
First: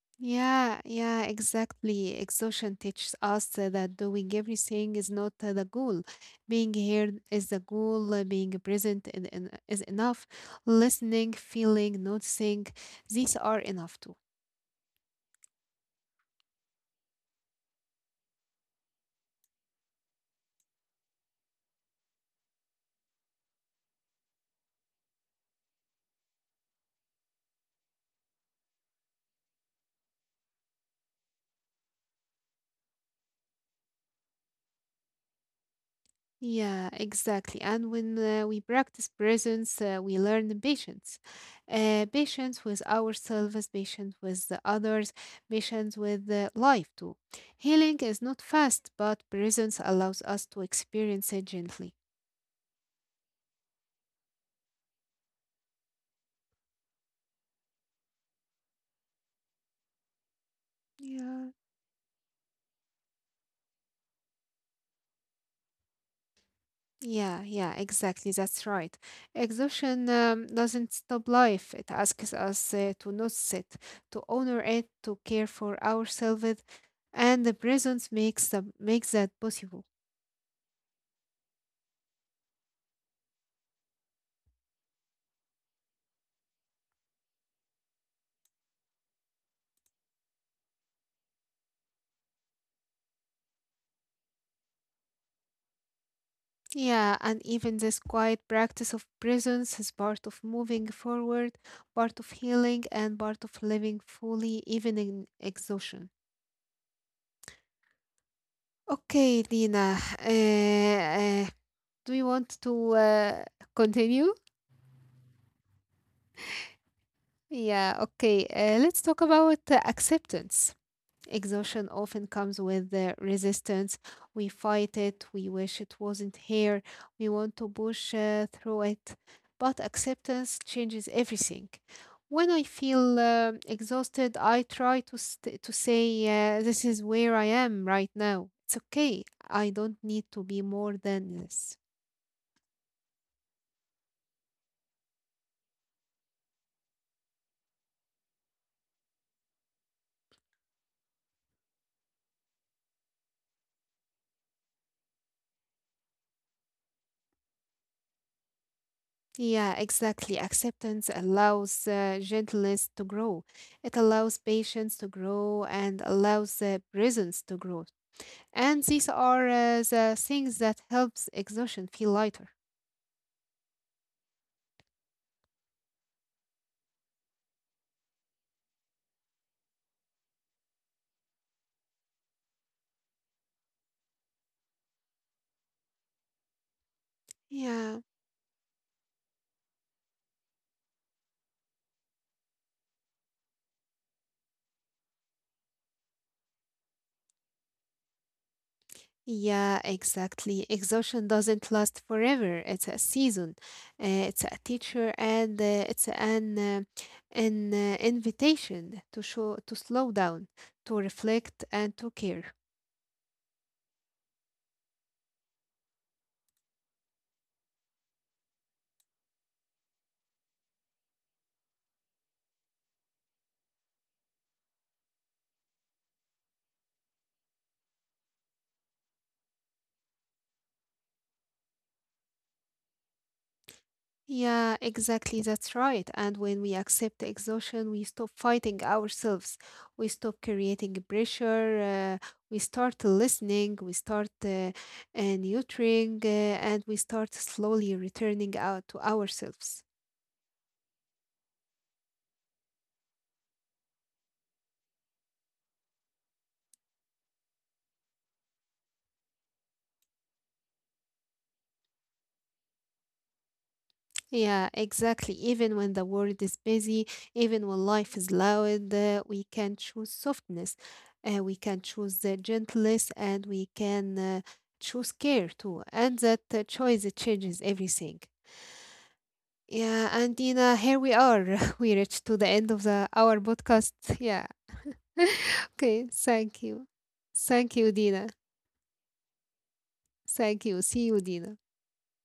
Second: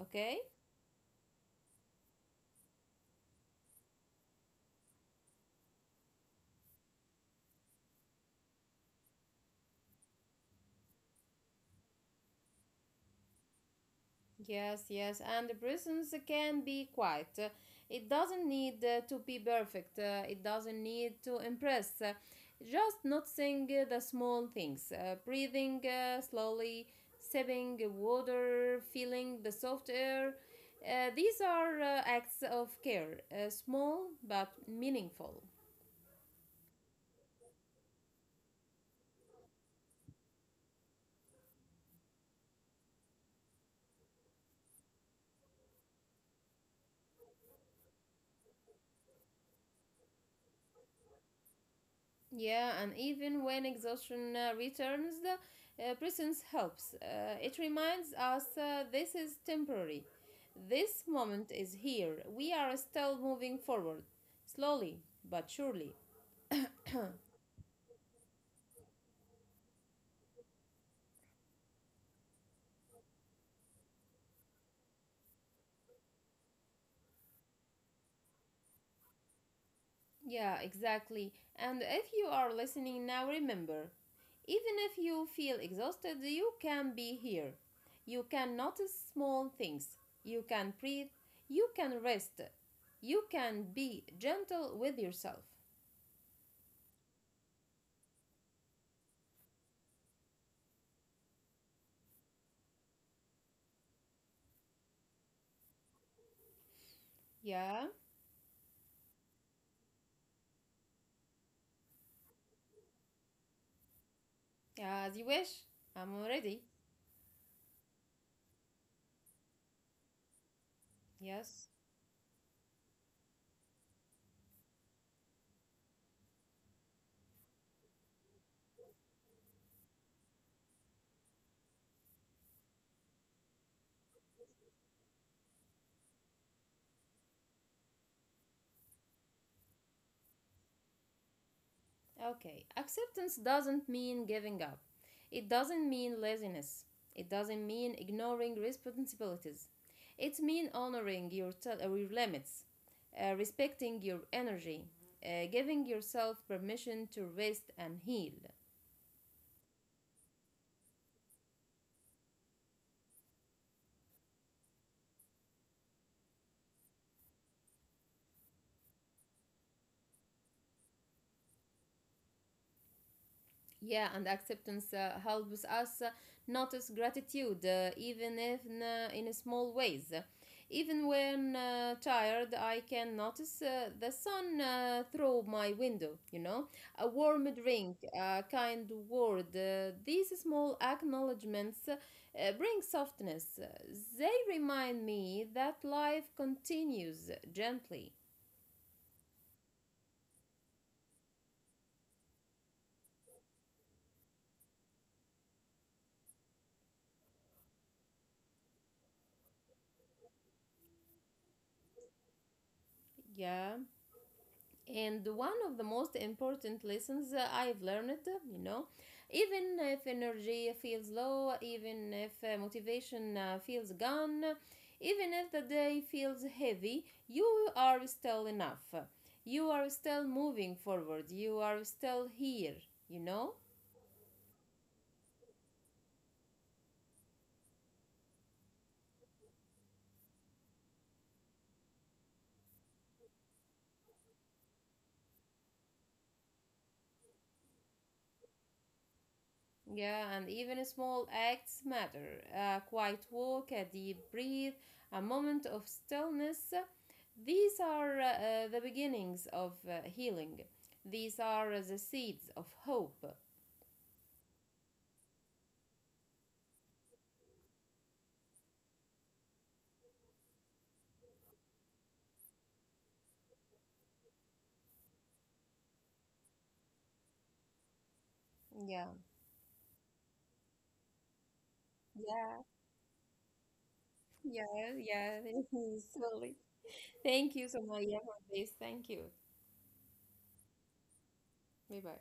Speaker 2: Okay?
Speaker 1: Yeah, exactly. Exhaustion teaches us that doing everything is not the goal. Being here is the goal, being present is enough. Listening, feeling, noticing, these are enough too.
Speaker 2: Yes, yes, and the presence can be quiet. It doesn't need to be perfect. It doesn't need to impress. Just noticing the small things, breathing slowly, sipping water, feeling the soft air. These are acts of care, small but meaningful.
Speaker 1: Yeah, exactly. And when we practice presence, we learn patience. Patience with ourselves, patience with the others, patience with life too. Healing is not fast, but presence allows us to experience it gently.
Speaker 2: Yeah, and even when exhaustion returns, the presence helps. It reminds us this is temporary. This
Speaker 1: Yeah,
Speaker 2: moment is here. We are still moving forward, slowly but surely.
Speaker 1: yeah, exactly. That's right. Exhaustion doesn't stop life. It asks us to notice it, to honor it, to care for ourselves, and the presence makes makes that possible.
Speaker 2: Yeah, exactly. And if you are listening now, remember even if you feel exhausted, you can be here. You can notice small things. You can breathe. You can rest. You can be gentle with yourself.
Speaker 1: Yeah, and even this quiet practice of presence is part of moving forward, part of healing, and part of living fully, even in exhaustion.
Speaker 2: Yeah,
Speaker 1: Okay, Lina, uh, uh, do you want to continue?
Speaker 2: yeah, as you wish. I'm already.
Speaker 1: Yeah, okay. Let's talk about acceptance.
Speaker 2: Yes.
Speaker 1: Exhaustion often comes with resistance. We fight it, we wish it wasn't here, we want to push through it. But acceptance changes everything. When I feel exhausted, I try to say, "This is where I am right now. It's okay. I don't need to be more than this."
Speaker 2: Okay. Acceptance doesn't mean giving up. It doesn't mean laziness. It doesn't mean ignoring responsibilities. It means honoring your, your limits, respecting your energy, giving yourself permission to rest and heal.
Speaker 1: Yeah, exactly. Acceptance allows gentleness to grow. It allows patience to grow and allows presence to grow. And these are the things that helps exhaustion feel lighter.
Speaker 2: Yeah, and acceptance helps us notice gratitude, even if in small ways. Even when tired, I can notice the sun through my window, you know, a warm
Speaker 1: Yeah.
Speaker 2: drink, a kind word. These small acknowledgements bring softness. They remind me that life continues gently.
Speaker 1: Yeah, exactly. Exhaustion doesn't last forever. It's a season. It's a teacher and it's an invitation to slow down, to reflect and to care.
Speaker 2: Yeah. And one of the most important lessons I've learned, you know, even if energy feels low, even if motivation feels gone, even if the day feels heavy, you are still enough. You are still moving forward. You are still here, you know?
Speaker 1: Yeah, exactly. That's right. And when we accept the exhaustion, we stop fighting ourselves. We stop creating pressure. We start listening. We start nurturing, and we start slowly returning out to ourselves.
Speaker 2: Yeah, and even small acts matter. A quiet walk, a deep breath, a moment of stillness. These are the beginnings of healing. These are the seeds of hope.
Speaker 1: Yeah, exactly. Even when the world is busy, even when life is loud, we can choose softness. We can choose the gentleness, and we can choose care too. And that choice changes everything.
Speaker 2: Yeah,
Speaker 1: Yeah, and Dina, here we are. We reached to the
Speaker 2: yeah,
Speaker 1: end of the our podcast. Yeah.
Speaker 2: yeah, yeah.
Speaker 1: Okay,
Speaker 2: Totally.
Speaker 1: thank you.
Speaker 2: Thank you
Speaker 1: Thank
Speaker 2: so
Speaker 1: you,
Speaker 2: much, yeah,
Speaker 1: Dina.
Speaker 2: for this. Thank you.
Speaker 1: Thank you. See you, Dina.
Speaker 2: Bye bye.